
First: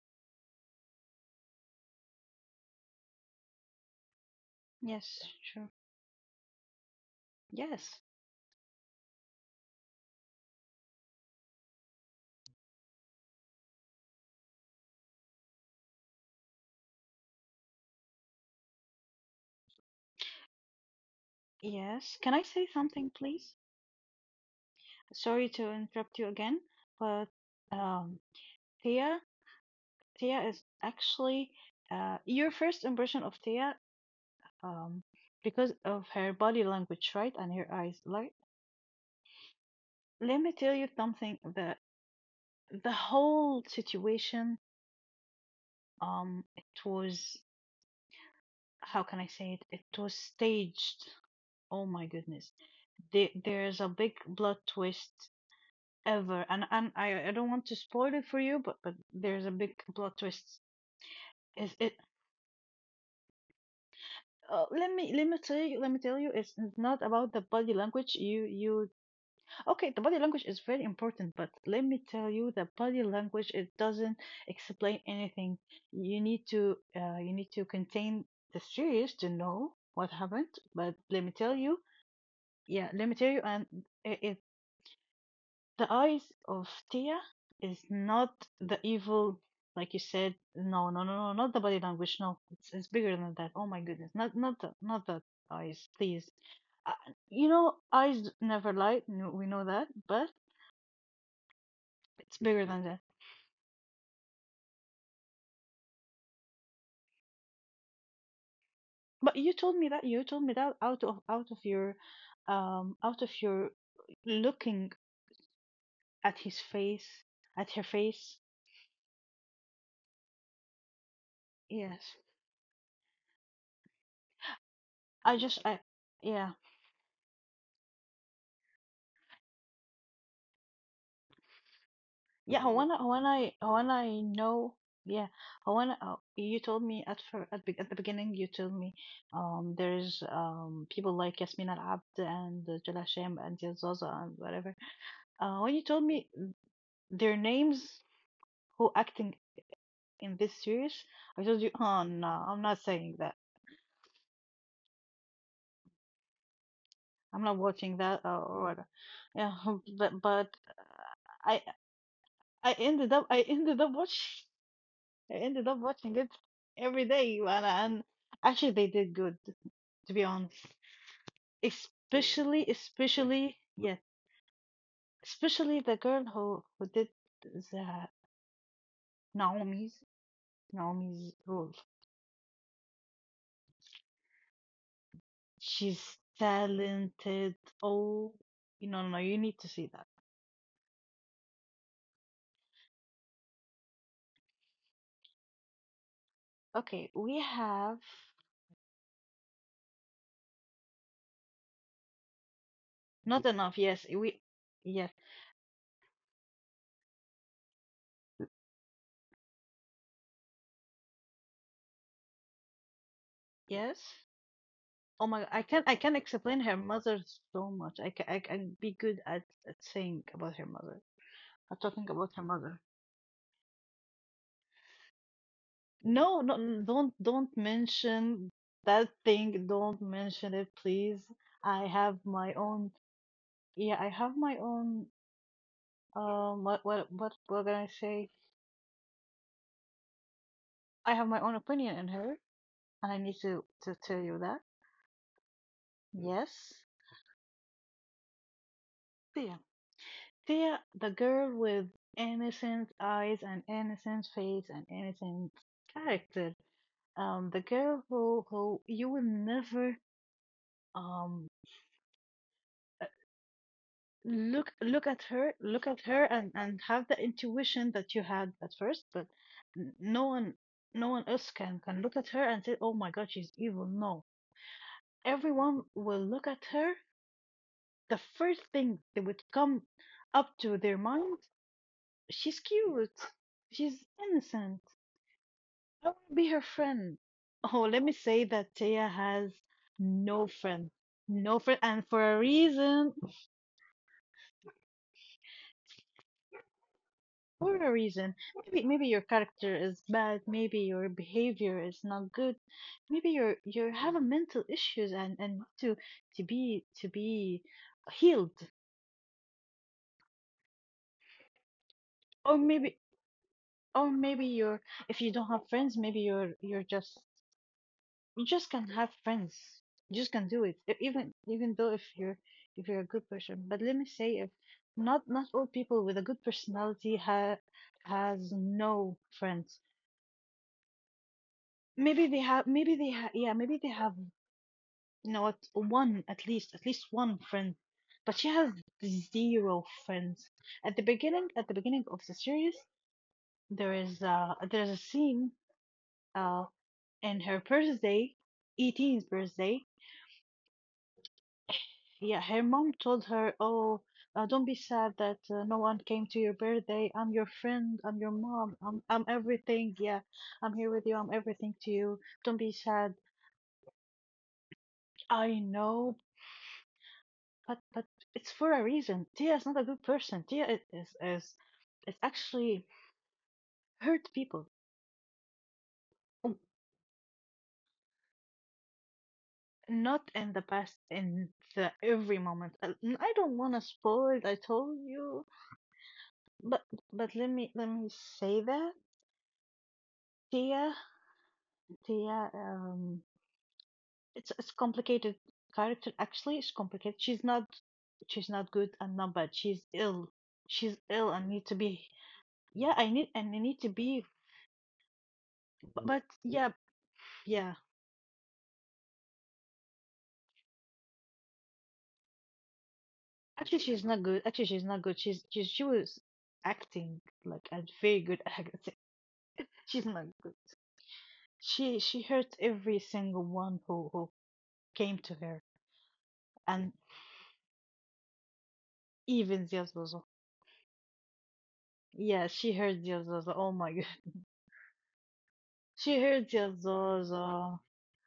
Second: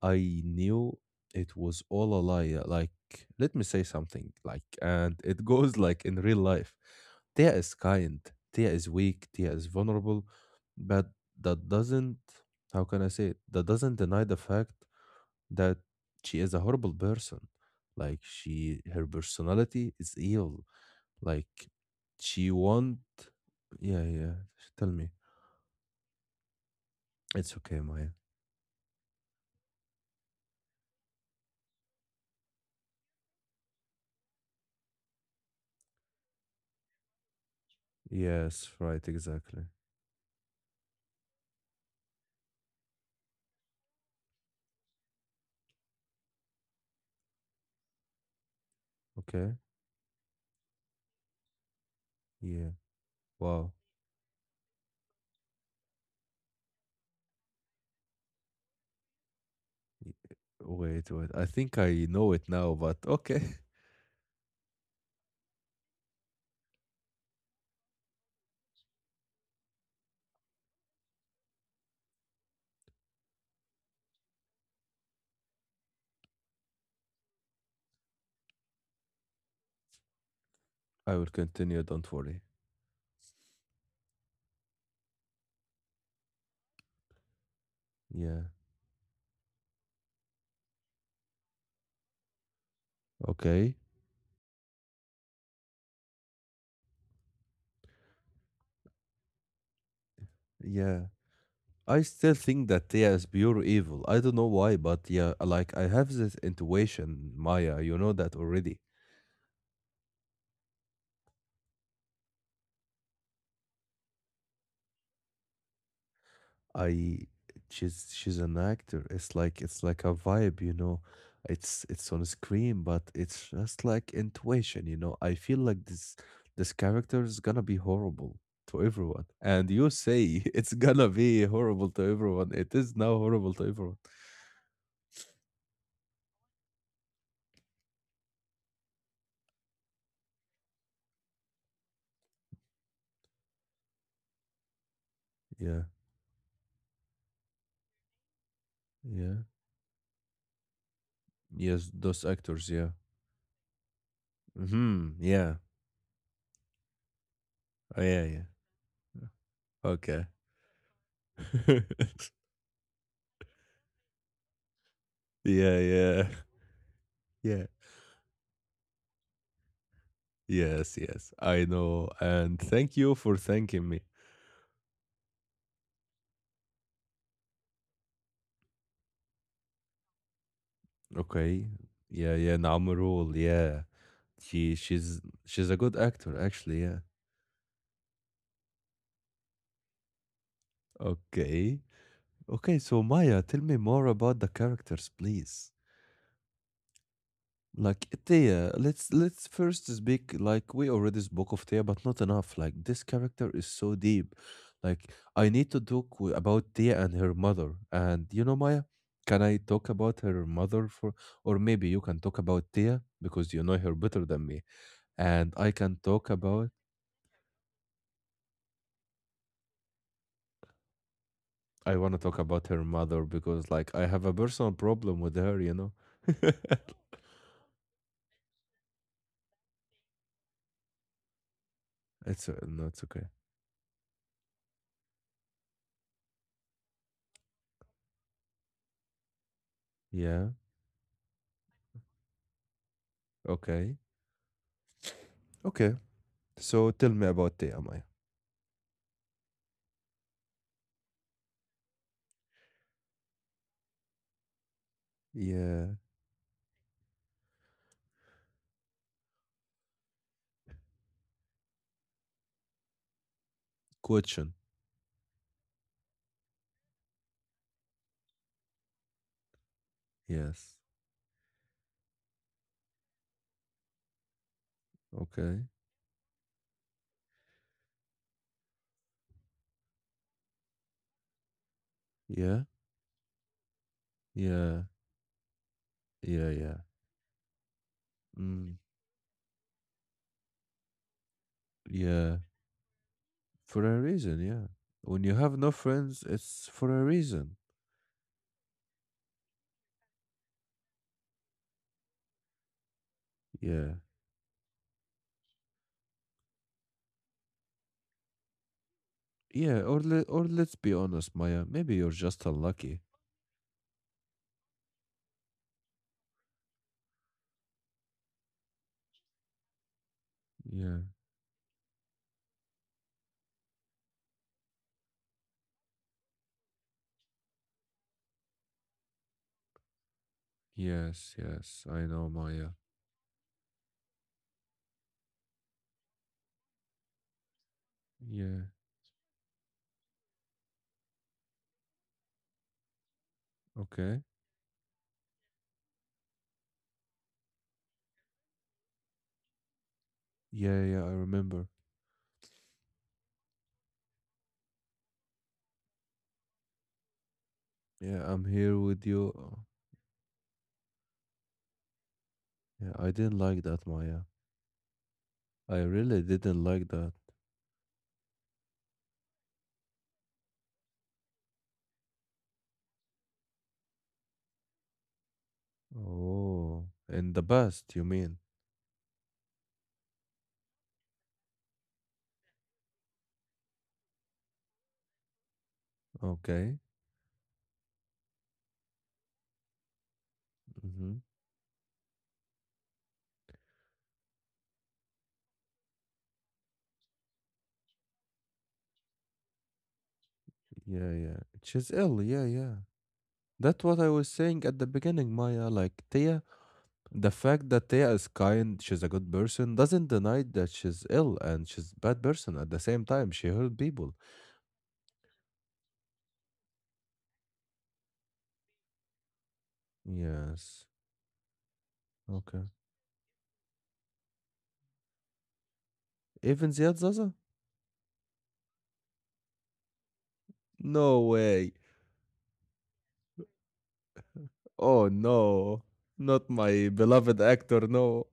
S1: I knew it was all a lie. Like, let me say something. Like, and
S2: Yes,
S1: it <laughs>
S2: sure.
S1: goes like in real life. Tia is
S2: Yes,
S1: kind. Tia is weak. Tia is vulnerable, but that doesn't. How can I say it? That doesn't deny the fact that she is a horrible person. Like she, her personality is evil like
S2: yes. Can I
S1: she
S2: say
S1: want
S2: something, please?
S1: yeah, yeah. Tell me.
S2: Sorry to interrupt you again, but
S1: It's okay, Maya.
S2: um, Thea, Thea is actually your first impression of Thea, um, because of her body language, right, and her eyes. Like,
S1: Yes, right, exactly.
S2: let me tell you something. The whole situation, it was how can I
S1: Okay.
S2: say it? It was staged. Oh my goodness.
S1: Yeah.
S2: There,
S1: Wow.
S2: there's a big plot twist ever, and I don't want to spoil it for you, but there's a big plot
S1: Y-
S2: twist.
S1: Wait, wait. I
S2: Is
S1: think
S2: it?
S1: I know it now, but okay.
S2: Let me tell you let me tell you. It's not about the body language. You okay? The body language is very important, but let me tell you, the body language it doesn't explain anything. You need to contain the series to know what happened. But
S1: <laughs> I
S2: let
S1: will
S2: me tell you,
S1: continue, don't worry.
S2: yeah, let me tell you, and it the eyes of Tia is not
S1: Yeah.
S2: the evil, like you said. No, no, no, no, not the body language. No, it's bigger than that. Oh
S1: Okay.
S2: my goodness, not the eyes, please. Uh, you know, eyes never lie. No, we know that, but
S1: Yeah. I still
S2: it's bigger
S1: think
S2: than
S1: that
S2: that.
S1: Tia is pure evil. I don't know why, but yeah, like I have this intuition, Maya, you know that already.
S2: But you told me that out of your, out of your looking at his
S1: I
S2: face, at her
S1: she's
S2: face.
S1: an actor. It's like a vibe. It's
S2: Yes,
S1: on screen, but it's just like intuition. I
S2: I
S1: feel
S2: just I
S1: like this
S2: yeah.
S1: this character is gonna be horrible to everyone. And you say <laughs> it's gonna be horrible to everyone.
S2: Yeah,
S1: It is
S2: Hawana,
S1: now horrible
S2: Hawana,
S1: to
S2: Hawana,
S1: everyone.
S2: I know. Yeah, Hawana, you told me at, at the beginning, you told me there's people like Yasmin Al Abd and Jalal Shem and Yazaza and whatever. When
S1: Yeah,
S2: you told me their names who acting
S1: yeah.
S2: in this series, I told you,
S1: Yes,
S2: oh
S1: those
S2: no, I'm
S1: actors,
S2: not
S1: yeah.
S2: saying that.
S1: Hmm. Yeah.
S2: I'm not
S1: Oh
S2: watching
S1: yeah,
S2: that
S1: yeah.
S2: or whatever. Yeah, <laughs>
S1: Okay.
S2: but
S1: <laughs>
S2: I ended up I <laughs> ended up watching. I ended
S1: yeah,
S2: up watching
S1: yeah.
S2: it
S1: <laughs>
S2: every day,
S1: Yeah.
S2: and actually they did good, to be honest.
S1: Yes, yes, I know. And
S2: Especially,
S1: thank you for
S2: especially,
S1: thanking
S2: yeah,
S1: me.
S2: especially the girl who did the Naomi's Naomi's
S1: Okay.
S2: role.
S1: Yeah, yeah, Namrul, yeah. She's a good
S2: She's
S1: actor actually, yeah.
S2: talented. Oh, no, no, you need to see that.
S1: Okay. Okay, so Maya, tell me more about the characters, please.
S2: Okay, we have
S1: Like Thea, let's first speak like we already spoke of Thea, but not enough. Like this
S2: not
S1: character is
S2: enough.
S1: so
S2: Yes,
S1: deep.
S2: we,
S1: Like
S2: yes,
S1: I need to talk about Thea and her mother. And you know, Maya, can I talk about her mother for, or maybe you can talk about Thea because you know her
S2: yes.
S1: better than me.
S2: Oh my,
S1: And
S2: I
S1: I
S2: can
S1: can
S2: I can
S1: talk
S2: explain
S1: about,
S2: her mother so much. I can be good at saying about her mother. But
S1: I want
S2: talking
S1: to
S2: about
S1: talk
S2: her
S1: about
S2: mother.
S1: her mother because like I have a personal problem with her, you know.
S2: No, no,
S1: <laughs>
S2: don't mention that thing. Don't mention it, please. I have
S1: It's
S2: my
S1: no,
S2: own.
S1: it's okay.
S2: Yeah, I have my own. What can I say?
S1: Yeah.
S2: I have my own opinion in her, and I need to
S1: Okay.
S2: to tell you that.
S1: Okay.
S2: Yes,
S1: So tell me about Thea, Maya.
S2: Thea, Thea, the girl with innocent eyes and innocent face and innocent
S1: Yeah.
S2: character. The girl who you will never um.
S1: Question.
S2: Look at her and have the intuition that you had at first, but n- no one
S1: Yes.
S2: no one else can look at her and say, oh my god, she's evil. No,
S1: Okay.
S2: everyone will look at her. The first thing that would come up to their mind, she's
S1: Yeah.
S2: cute, she's
S1: Yeah.
S2: innocent, I want to
S1: Yeah.
S2: be her
S1: Yeah.
S2: friend. Oh, let me say that
S1: Mm.
S2: Taya has no friend, no friend, and for
S1: Yeah.
S2: a reason.
S1: For a reason. Yeah. When you have no friends, it's for a reason.
S2: For a reason. Maybe maybe your character is bad, maybe your behavior is not good, maybe you're
S1: Yeah.
S2: having mental issues and need to be healed,
S1: Yeah. Or or let's be honest, Maya. Maybe you're just
S2: or maybe
S1: unlucky.
S2: or maybe you're, if you don't have friends, maybe you're just, you just can have friends, you just can do it.
S1: Yeah.
S2: Even even though if you're a good person. But let me say if not not all people with a good personality ha has no friends.
S1: Yes. Yes. I know,
S2: Maybe they
S1: Maya.
S2: have, maybe they have, yeah, maybe they have, you know what, one, at least, at least one friend. But she
S1: Yeah.
S2: has zero friends at the beginning, at the beginning of the series. There
S1: Okay.
S2: is there's a scene uh in her birthday, 18th birthday.
S1: Yeah. Yeah. I remember.
S2: Yeah, her mom told her, oh, don't be sad that no one came to your birthday, I'm your friend,
S1: Yeah.
S2: I'm your
S1: I'm here
S2: mom,
S1: with
S2: I'm,
S1: you.
S2: I'm
S1: Oh,
S2: everything, yeah, I'm here with you, I'm everything to you, don't be
S1: yeah. I
S2: sad.
S1: didn't like that, Maya.
S2: I
S1: I really
S2: know,
S1: didn't like that.
S2: but it's for a reason. Tia is not a good person. Tia is actually hurt people. Um,
S1: Oh. In the past, you mean?
S2: not in the past, in the every moment. I don't want to spoil. I told you,
S1: Okay.
S2: but but let me say that Tia,
S1: Mhm.
S2: Tia, it's complicated character. Actually, it's complicated. She's not, she's not good and not bad. She's ill. She's
S1: Yeah,
S2: ill
S1: yeah.
S2: and need to
S1: She's
S2: be,
S1: ill. Yeah, yeah.
S2: yeah. I need and I
S1: That's
S2: need to
S1: what I was
S2: be.
S1: saying at the beginning, Maya. Like,
S2: But
S1: Tia,
S2: yeah,
S1: the fact
S2: yeah,
S1: that Tia is kind, she's a good person, doesn't deny that she's ill and she's bad person at the same time. She hurt
S2: actually, she's
S1: people.
S2: not good. Actually, she's not good. She's she was acting like a very good <laughs> actor. She's not good.
S1: Yes.
S2: She
S1: Okay.
S2: hurt every single one who came to her,
S1: Even Ziad
S2: and
S1: Zaza?
S2: even Zozo.
S1: No way.
S2: Yeah, she hurt Zozo. Oh my god,
S1: Oh, no.
S2: <laughs> she
S1: Not
S2: hurt
S1: my beloved actor.
S2: Zozo.
S1: No.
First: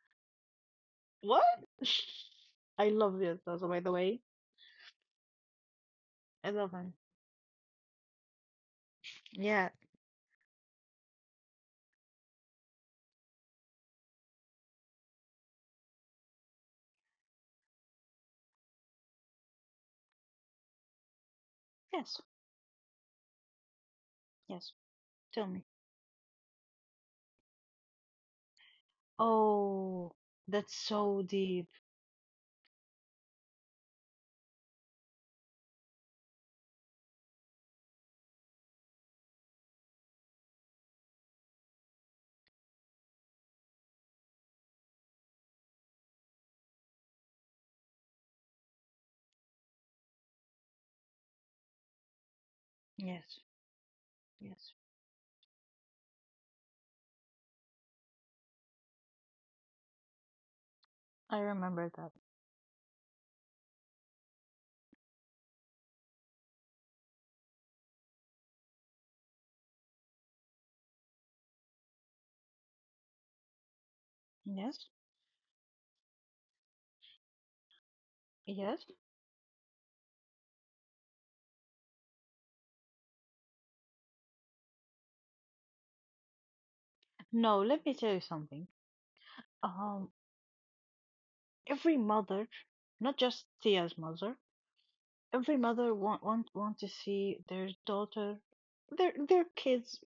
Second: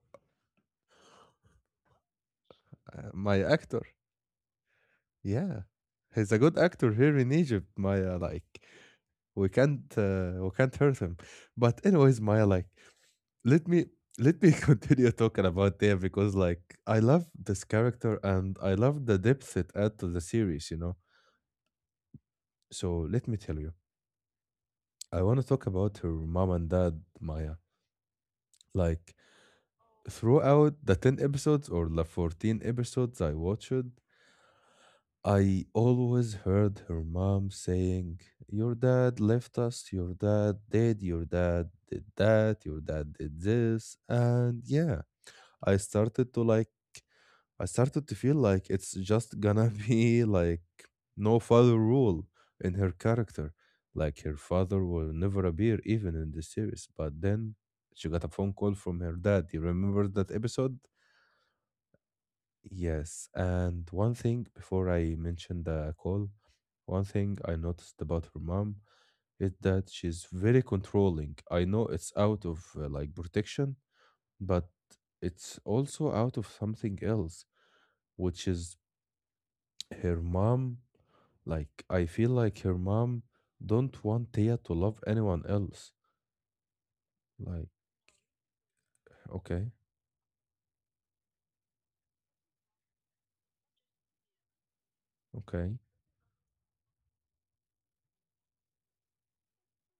S2: What? <laughs> I love
S1: My
S2: Zozo. By
S1: actor.
S2: the way,
S1: Yeah. He's a
S2: I
S1: good
S2: love him.
S1: actor here in Egypt, Maya. Like,
S2: Yeah.
S1: we can't hurt him. But anyways, Maya, like, let me let me <laughs> continue talking about them because like I love this character and I love the depth it adds to the series, you know.
S2: Yes.
S1: So let me tell you,
S2: Yes.
S1: I want
S2: Tell
S1: to
S2: me.
S1: talk about her mom and dad, Maya. Like
S2: Oh, that's
S1: throughout the ten
S2: so deep.
S1: episodes or the 14 episodes I watched, I always heard her mom saying, "Your dad left us. Your dad did. Your dad did that. Your dad did this." And yeah, I started to like I started to feel like it's just gonna <laughs> be like no father rule in her
S2: Yes.
S1: character. Like her
S2: Yes.
S1: father will never appear even in the series. But then she got a phone call from her dad. You remember that episode?
S2: I remember that.
S1: Yes. And one thing before I mention the call, one thing I noticed about her mom is that she's very controlling. I know it's out of like protection, but
S2: Yes.
S1: it's also out of something else, which is
S2: Yes.
S1: her mom, like I feel like her mom don't want Tia to love anyone else.
S2: No,
S1: Like,
S2: let me tell you something.
S1: okay,
S2: Um, every mother, not just Thea's mother, every
S1: okay,
S2: mother want to see their daughter, their kids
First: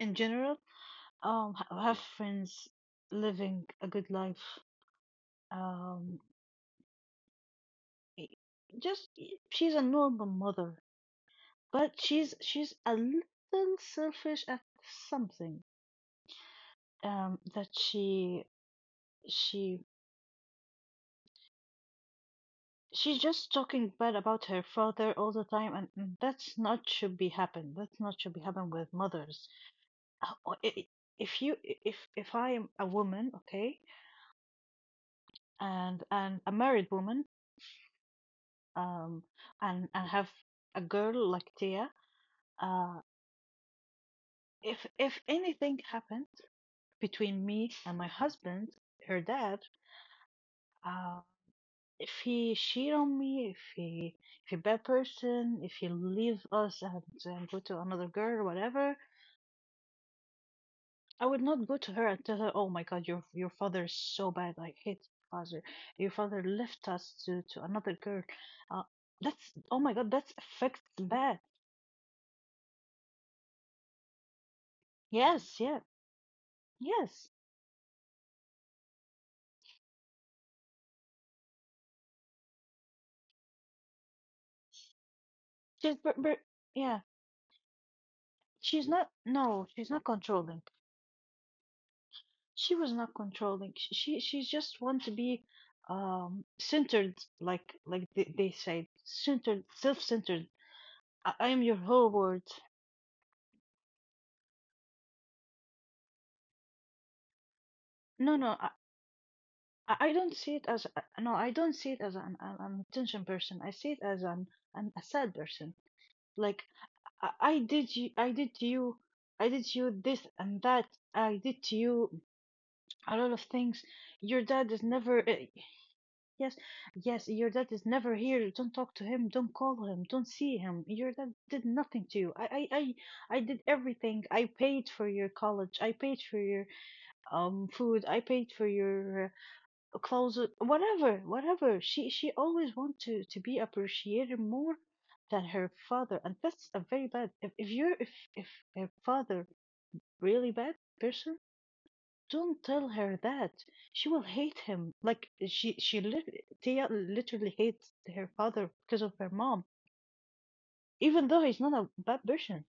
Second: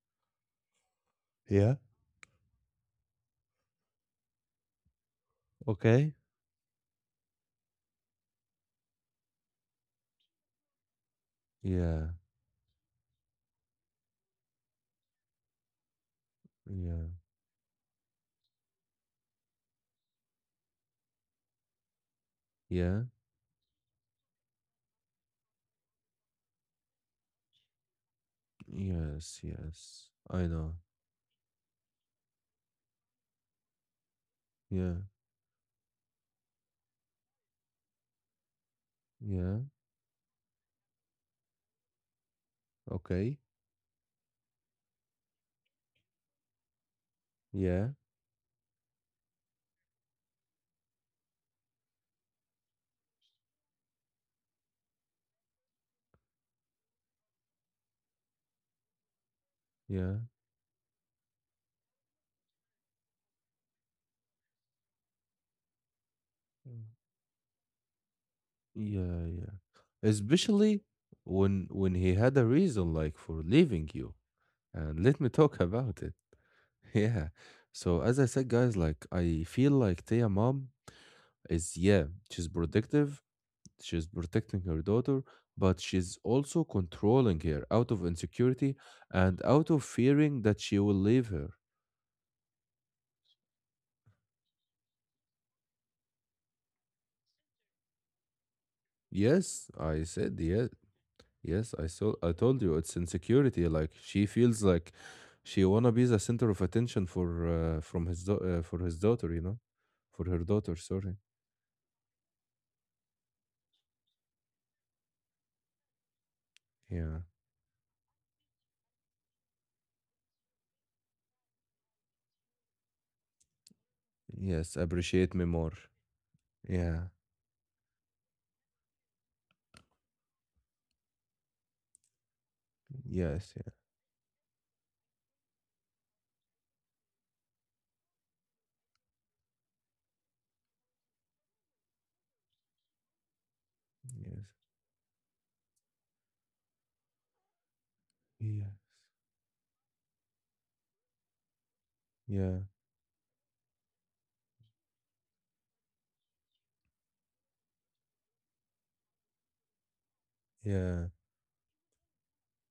S2: in general,
S1: yeah,
S2: have friends, living a good life.
S1: okay,
S2: Um, i- she's a normal mother, but
S1: yeah,
S2: she's a little selfish at something.
S1: yeah,
S2: That she she
S1: yeah,
S2: she's just talking bad about her father all the time, and that's not should be happen, that's not should be happen with
S1: yes,
S2: mothers.
S1: yes,
S2: Uh,
S1: I
S2: or i-
S1: know,
S2: i- if if if I am a woman, okay,
S1: yeah,
S2: and a married woman, um
S1: yeah,
S2: and have a girl like Tia, uh
S1: okay,
S2: if anything happened between me
S1: yeah,
S2: and my husband, her dad, uh if he cheat on me, if he, if he bad person, if he leave us and go to another girl or whatever,
S1: yeah,
S2: I would not go to her and tell her, "Oh my God, your father is so bad. I hate your father. Your father
S1: mm,
S2: left us to another girl." Uh,
S1: yeah,
S2: that's
S1: yeah.
S2: oh my God, that's affects
S1: Especially
S2: bad.
S1: when he had a reason like for leaving you, and let me
S2: Yes,
S1: talk
S2: yeah,
S1: about it. <laughs>
S2: yes.
S1: Yeah. So as I said, guys, like I feel like Tia mom is yeah, she's protective, she's protecting her daughter, but
S2: She's
S1: she's
S2: but
S1: also
S2: yeah,
S1: controlling her out of insecurity
S2: she's not.
S1: and
S2: No,
S1: out of
S2: she's not
S1: fearing that
S2: controlling.
S1: she will leave her.
S2: She was not controlling. She's just want to be centered, like they say, centered,
S1: Yes, I said
S2: self-centered.
S1: yes.
S2: I am
S1: Yes,
S2: your
S1: I
S2: whole
S1: saw I
S2: world.
S1: told you it's insecurity. Like she feels like she wanna be the center of attention for
S2: No, no, I,
S1: for his daughter, you know,
S2: I I
S1: for
S2: don't
S1: her
S2: see it
S1: daughter.
S2: as
S1: Sorry.
S2: no, I don't see it as an attention person. I see it as an a sad person. Like
S1: Yeah.
S2: I did to you, I did to you this and that. I did to you a lot of things. Your dad
S1: Yes.
S2: is never
S1: Appreciate me more.
S2: yes,
S1: Yeah.
S2: yes. Your dad is never here. Don't talk to him. Don't call him. Don't see him. Your dad did nothing to you. I
S1: Yes.
S2: did
S1: Yeah.
S2: everything. I paid for your college. I paid for your food. I paid for your clothes, whatever, whatever. She always want to be appreciated
S1: Yes.
S2: more than her father, and that's a very bad. If you're if
S1: Yeah.
S2: her father really bad person,
S1: Yeah.
S2: don't tell her that. She will hate him. Like Tia literally hates her father because of her mom,
S1: Yeah.
S2: even though he's not a bad person.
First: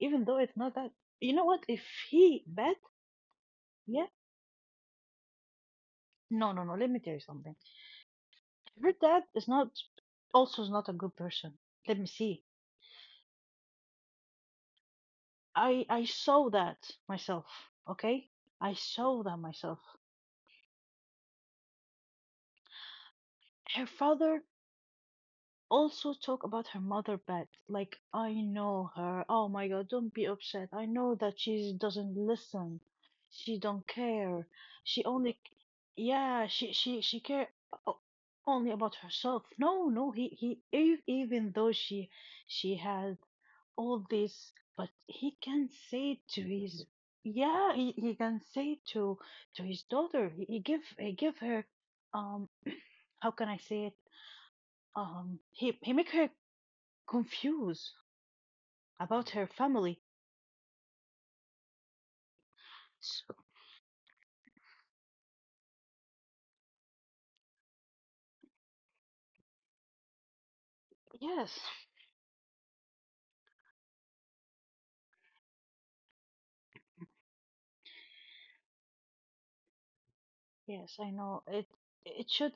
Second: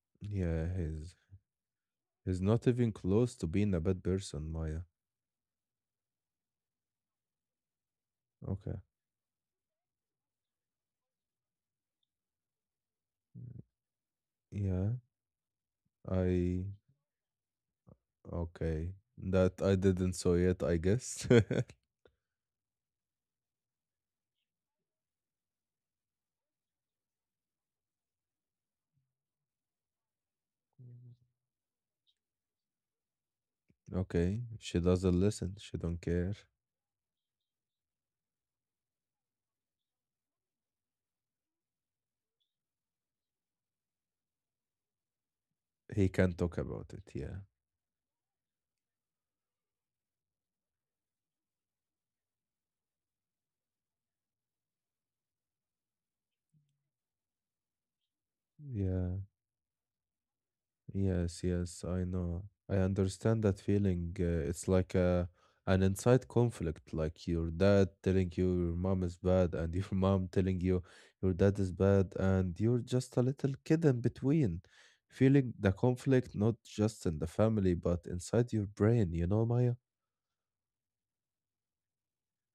S2: Even though it's
S1: Yeah.
S2: not that.
S1: His.
S2: You know what? If
S1: He's
S2: he
S1: not
S2: bad,
S1: even close to being a bad
S2: yeah.
S1: person, Maya.
S2: No, no, no. Let me tell you something.
S1: Okay.
S2: Her dad is not, also is not a good person. Let me see,
S1: Yeah,
S2: I saw
S1: I.
S2: that myself. Okay, I
S1: Okay.
S2: saw that
S1: That I
S2: myself.
S1: didn't saw yet, I guess. <laughs>
S2: Her father also talk about her mother bad. Like I know her. Oh my god, don't be upset. I know that she doesn't listen. She don't
S1: Okay.
S2: care.
S1: She
S2: She
S1: doesn't
S2: only,
S1: listen. She don't care.
S2: yeah, she care o- only about herself. No, no, even though she has all this, but he can
S1: He
S2: say
S1: can not
S2: to
S1: talk
S2: his,
S1: about it. Yeah.
S2: yeah, he can say to his daughter. He give her um how can I say it? He make her confused
S1: Yeah.
S2: about her family.
S1: Yes, yes, I know. I
S2: So,
S1: understand that feeling. It's like a an inside conflict, like your dad telling you your mom is bad, and <laughs> your mom telling you your dad
S2: yes,
S1: is bad, and you're just a little kid in between, feeling the conflict not just in the family, but inside your brain, you know, Maya?
S2: yes, I know. It should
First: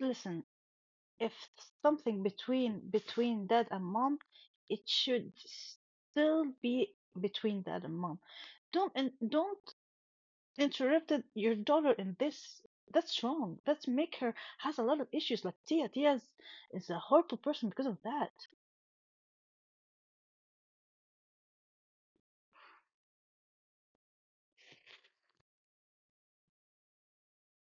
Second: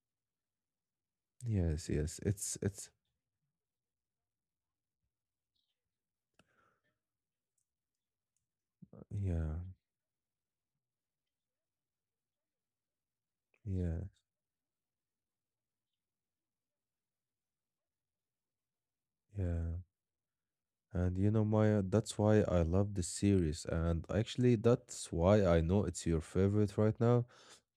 S2: listen. If
S1: Yes, yes.
S2: something
S1: It's
S2: between
S1: it's
S2: between dad and mom, it should still be between dad and mom, don't and
S1: yeah,
S2: don't interrupted your daughter in this. That's wrong. That's
S1: yeah,
S2: make her has a lot of issues. Like Tia, Tia is a horrible person because of that.
S1: yeah. And you know, Maya, that's why I love this series. And actually, that's why I know it's your favorite right now,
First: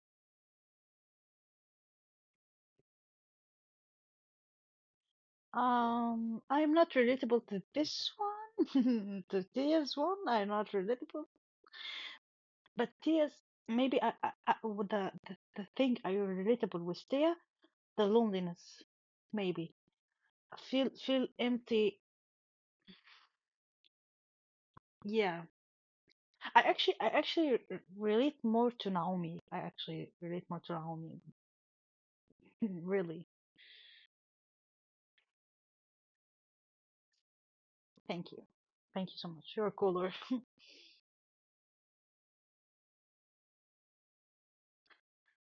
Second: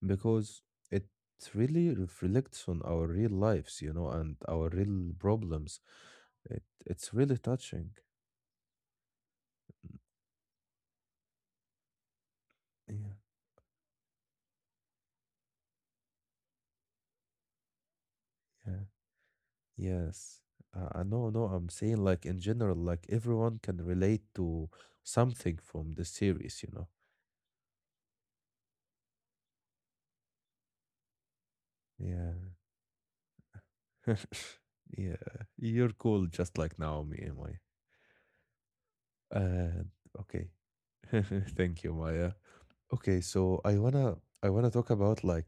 S1: because it really reflects on our real lives, you know, and our real problems. It
S2: I'm not
S1: it's really
S2: relatable to
S1: touching.
S2: this one, <laughs> to Tia's one. I'm not relatable, but
S1: Yeah,
S2: Tia's maybe I with the thing I relatable with Tia, the loneliness,
S1: yeah,
S2: maybe
S1: yes.
S2: I
S1: I
S2: feel
S1: know, no, I'm saying
S2: empty.
S1: like in general, like everyone can relate to
S2: Yeah,
S1: something from the series, you know.
S2: relate more to Naomi. I actually relate more to Naomi,
S1: Yeah.
S2: <laughs> really.
S1: <laughs> Yeah, you're cool just like Naomi, Maya.
S2: Thank you. Thank you so much. You're
S1: And
S2: cooler.
S1: okay. <laughs> Thank you, Maya. Okay, so I wanna talk about like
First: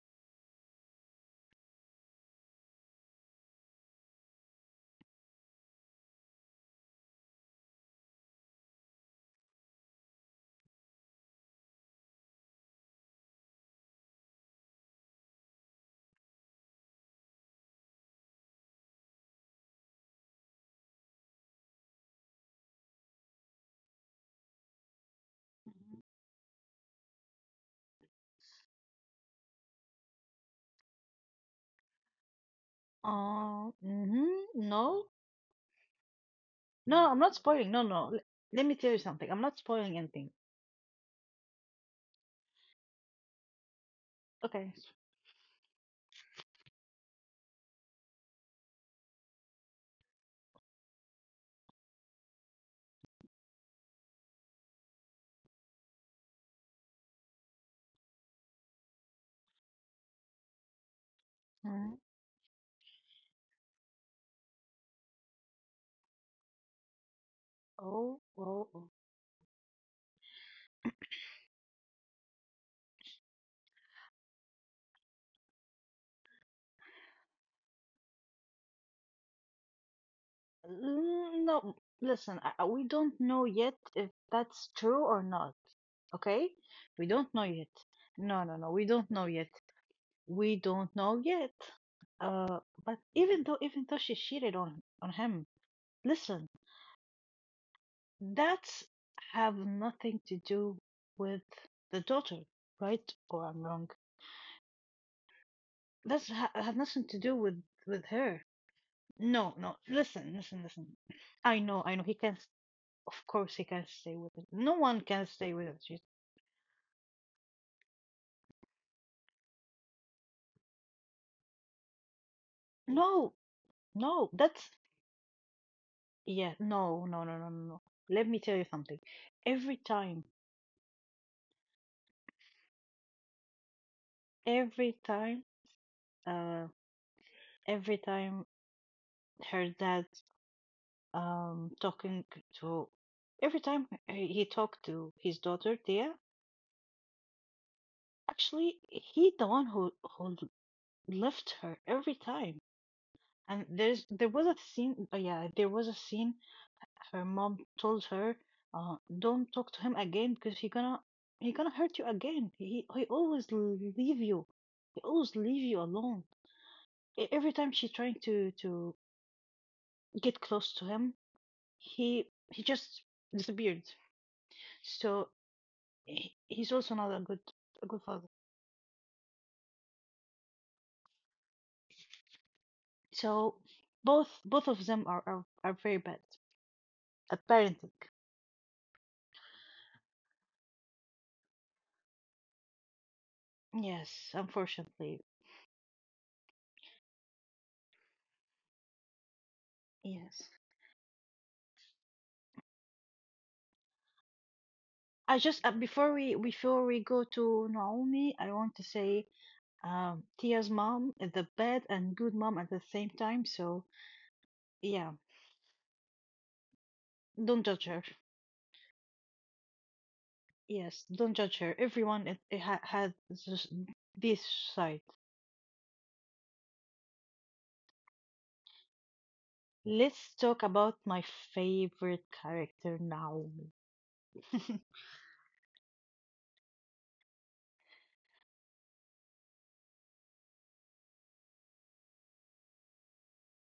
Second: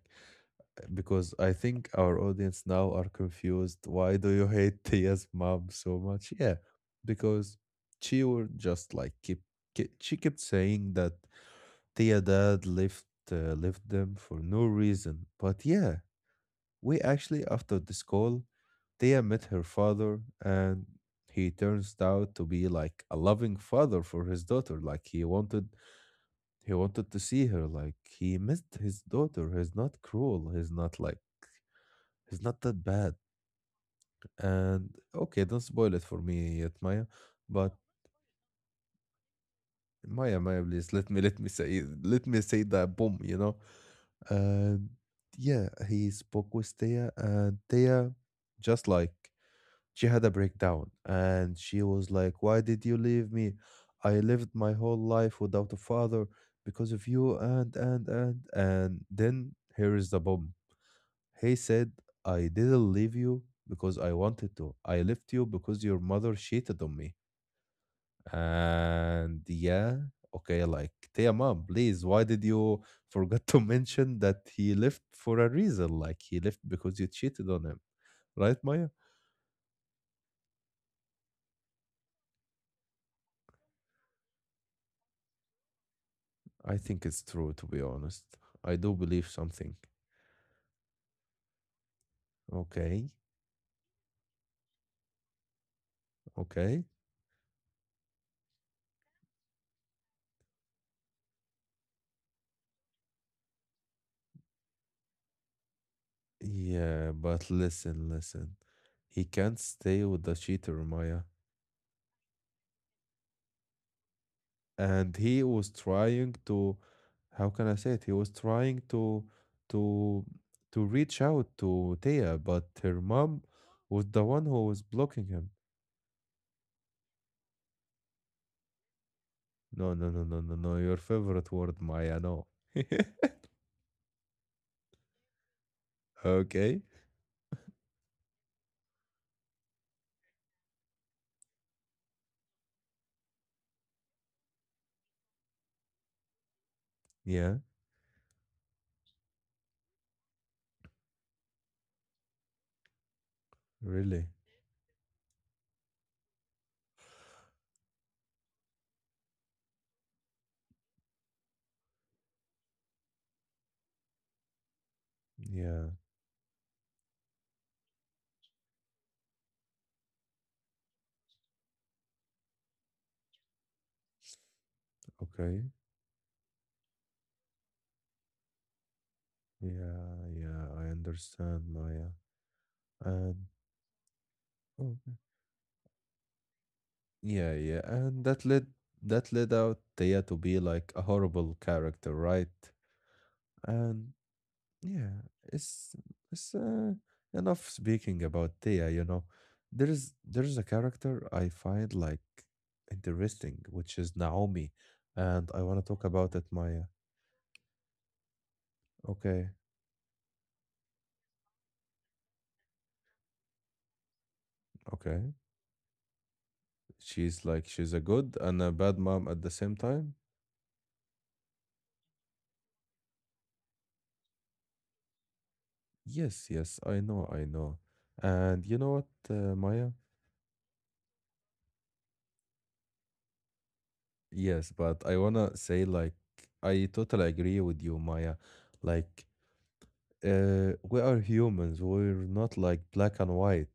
S1: because I think our audience now are confused. Why do you hate Tia's mom so much? Yeah, because she would just like keep she kept saying that Tia dad left left them for no reason. But yeah, we actually, after this call, Thea met her father, and he turns out to be like a loving father for his daughter. Like he wanted to see her. Like he missed his daughter. He's not cruel. He's not like he's not that bad.
S2: Uh, mm hmm
S1: And
S2: No,
S1: okay, don't spoil it for me yet, Maya.
S2: no, I'm not spoiling.
S1: But
S2: No, no. Let me tell you something. I'm not spoiling anything.
S1: Maya, Maya, please let me say that boom. You know,
S2: Okay.
S1: and yeah, he spoke with Thea, and Thea just like she had a breakdown and she was like, Why did you leave me? I lived my whole life without a father because of you and then here is the bomb. He said,
S2: Mm,
S1: I didn't leave you because I wanted to. I left you because your mother cheated on me.
S2: oh, oh, oh.
S1: And yeah, okay, like dear mom, please, why did you forget to mention that he left for a reason? Like he left because you cheated on him. Right, Maya?
S2: Mm, no, listen, we don't know yet if that's true or not. Okay?
S1: I
S2: We
S1: think it's
S2: don't know
S1: true, to
S2: yet.
S1: be honest.
S2: No, no, no.
S1: I
S2: We
S1: do
S2: don't know
S1: believe
S2: yet.
S1: something.
S2: We don't know yet. But
S1: Okay,
S2: even though she cheated on him, listen.
S1: okay.
S2: That's have nothing to do with the daughter, right? Or I'm wrong. That's ha have nothing
S1: Yeah,
S2: to do
S1: but
S2: with
S1: listen,
S2: her.
S1: listen. He
S2: No,
S1: can't
S2: no.
S1: stay with
S2: Listen,
S1: the
S2: listen,
S1: cheater,
S2: listen.
S1: Maya.
S2: I know, I know. He can. Of course, he can stay with it. No one
S1: And
S2: can
S1: he
S2: stay with
S1: was
S2: it. She's,
S1: trying to, how can I say it? He was trying to, to reach out to Thea, but her
S2: no,
S1: mom was the
S2: no.
S1: one who
S2: That's
S1: was blocking him.
S2: yeah. No, no, no, no, no. no. Let me tell you something. Every
S1: No, no,
S2: time,
S1: no, no, no, no. Your favorite word, Maya. No.
S2: every time,
S1: <laughs>
S2: uh,
S1: okay.
S2: every time her dad talking to every time he talked to his daughter Dia.
S1: Yeah.
S2: Actually, he the one who left her every time. And
S1: Really.
S2: there was a scene. Yeah, there was a scene. Her mom told her, "Don't talk to him again because he gonna hurt you again. He always leave you. He always leave you
S1: Yeah.
S2: alone. Every time she's trying to get close to him, he he just disappeared." So
S1: Okay.
S2: he's also not a good a good father.
S1: Yeah, yeah, I understand, Maya. And
S2: So both of
S1: oh,
S2: them are very bad at
S1: yeah, yeah,
S2: parenting.
S1: and that led out Thea to be like a horrible character, right? And
S2: Yes,
S1: yeah,
S2: unfortunately.
S1: it's it's uh, enough speaking about Thea, you know.
S2: Yes.
S1: There's a character I find like interesting, which is Naomi,
S2: I
S1: and I
S2: just
S1: want to talk about it, Maya.
S2: before we go to Naomi, I want to say
S1: Okay,
S2: Tia's mom is the bad and good mom at the same time. So yeah,
S1: okay. She's
S2: don't
S1: like
S2: judge
S1: she's a
S2: her.
S1: good and a bad mom at the same time.
S2: Yes, don't judge her. Everyone has this side.
S1: Yes, yes, I know, I know. And you know what, Maya?
S2: Let's talk about my favorite character, Naomi. <laughs>
S1: Yes, but I wanna say like I totally agree with you, Maya. Like we are humans. We're not like black and white.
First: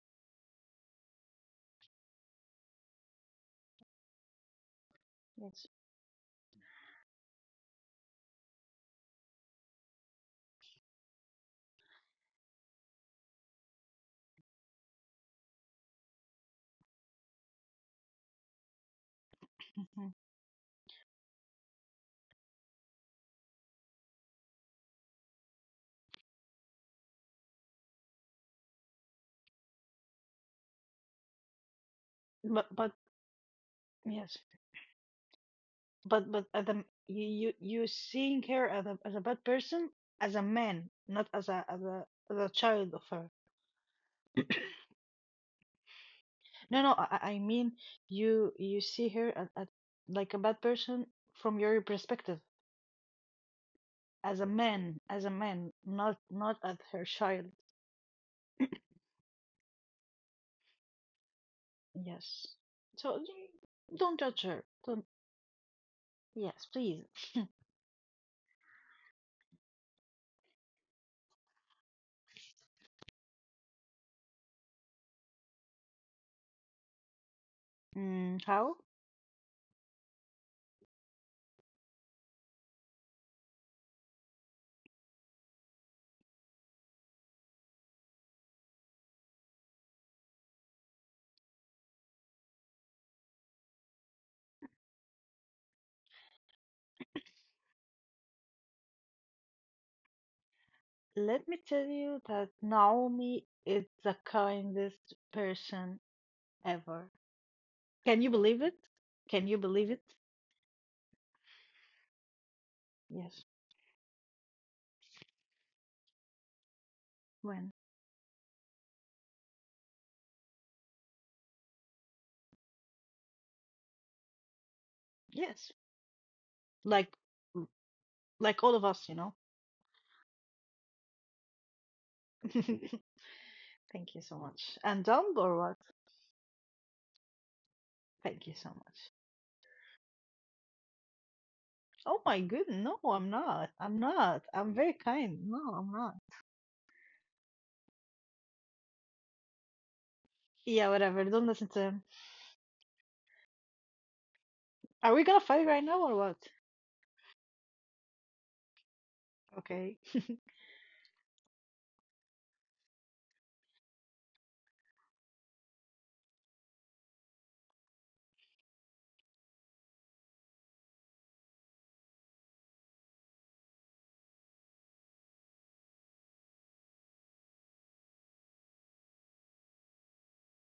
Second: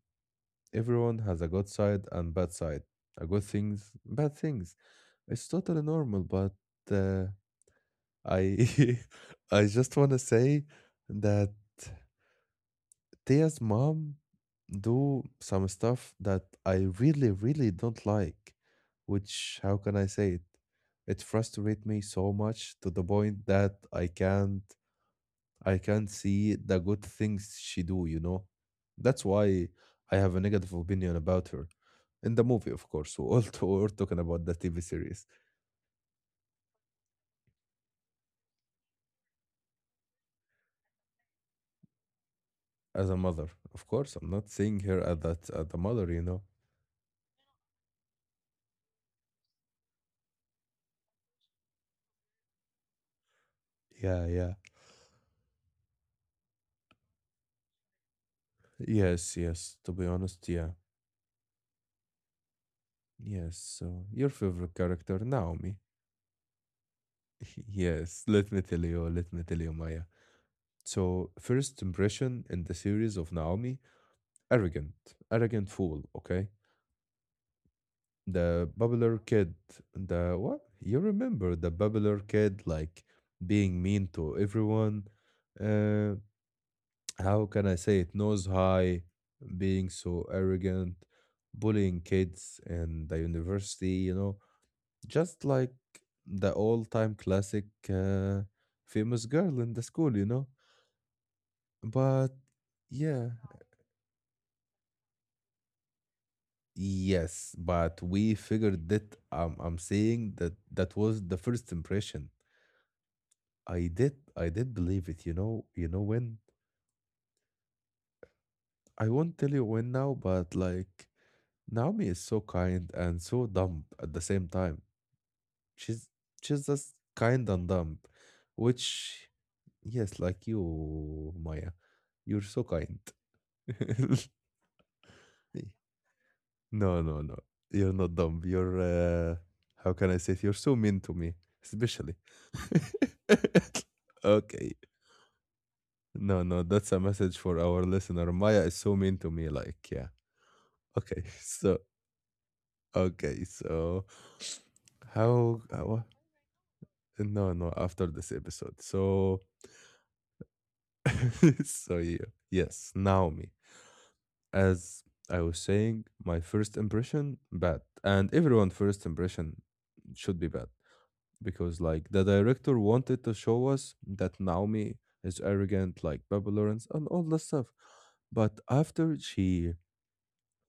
S1: Everyone has a good side and bad side. A good things, bad things. It's
S2: Yes.
S1: totally normal, but uh I <laughs> I just wanna say that Thea's mom do some stuff that I really, really don't like, which how can I say it? It frustrates me so much to the point that I can't see the good things she do, you know? That's why I have a negative opinion about her. In the movie, of
S2: But
S1: course. <laughs> We're talking
S2: yes,
S1: about the TV series
S2: but at the you you seeing her as a bad person as a man, not as a child of
S1: as a
S2: her.
S1: mother. Of course, I'm not seeing her as that as the mother, you know.
S2: No, no, I mean you you see her as like a bad person from your perspective
S1: Yeah, yeah.
S2: as a man, not not as her child.
S1: Yes, yes. To be honest, yeah.
S2: Yes. So
S1: Yes,
S2: y-
S1: so
S2: don't
S1: your
S2: judge her.
S1: favorite
S2: Don't.
S1: character, Naomi.
S2: Yes, please.
S1: <laughs> Yes, let me tell you, Maya. So, first impression in the series of Naomi, arrogant, arrogant fool, okay?
S2: Mm,
S1: The
S2: how?
S1: bubbler kid, the what? You remember the bubbler kid, like being mean to everyone. Uh, how can I say it? Nose high, being so arrogant, bullying kids in the university, you know? Just like the all time classic famous girl in the school, you know?
S2: Let me tell you
S1: But
S2: that
S1: yeah,
S2: Naomi is the kindest person ever.
S1: yes, but
S2: Can you
S1: we
S2: believe it?
S1: figured that
S2: Can you
S1: I'm
S2: believe it?
S1: saying that that was the first impression.
S2: Yes.
S1: I did believe it, you know when?
S2: When?
S1: I won't tell you when now, but like Naomi is so kind and so dumb at the same time.
S2: Yes.
S1: She's she's just
S2: Like
S1: kind and dumb,
S2: like all of us, you
S1: which
S2: know.
S1: yes, like you, Maya, you're
S2: <laughs>
S1: so
S2: Thank
S1: kind.
S2: you
S1: <laughs>
S2: so much. And dumb or what?
S1: No, no. You're not dumb.
S2: Thank you so
S1: You're,
S2: much.
S1: how can I say it? You're so mean to me, especially.
S2: Oh my goodness, no, I'm not. I'm
S1: <laughs>
S2: not.
S1: okay.
S2: I'm very kind. No, I'm not.
S1: No, no, that's a message for our listener. Maya is so mean to me. Like, yeah.
S2: Yeah,
S1: Okay.
S2: whatever.
S1: <laughs>
S2: Don't listen
S1: So,
S2: to him.
S1: okay. So,
S2: Are we gonna fight right now
S1: how
S2: or what?
S1: no no after this episode so
S2: Okay.
S1: <laughs> so yeah yes naomi as I was saying my first impression bad and everyone first impression should be bad because like the director wanted to show us that Naomi is arrogant, like Baby Lawrence and all that stuff. But after she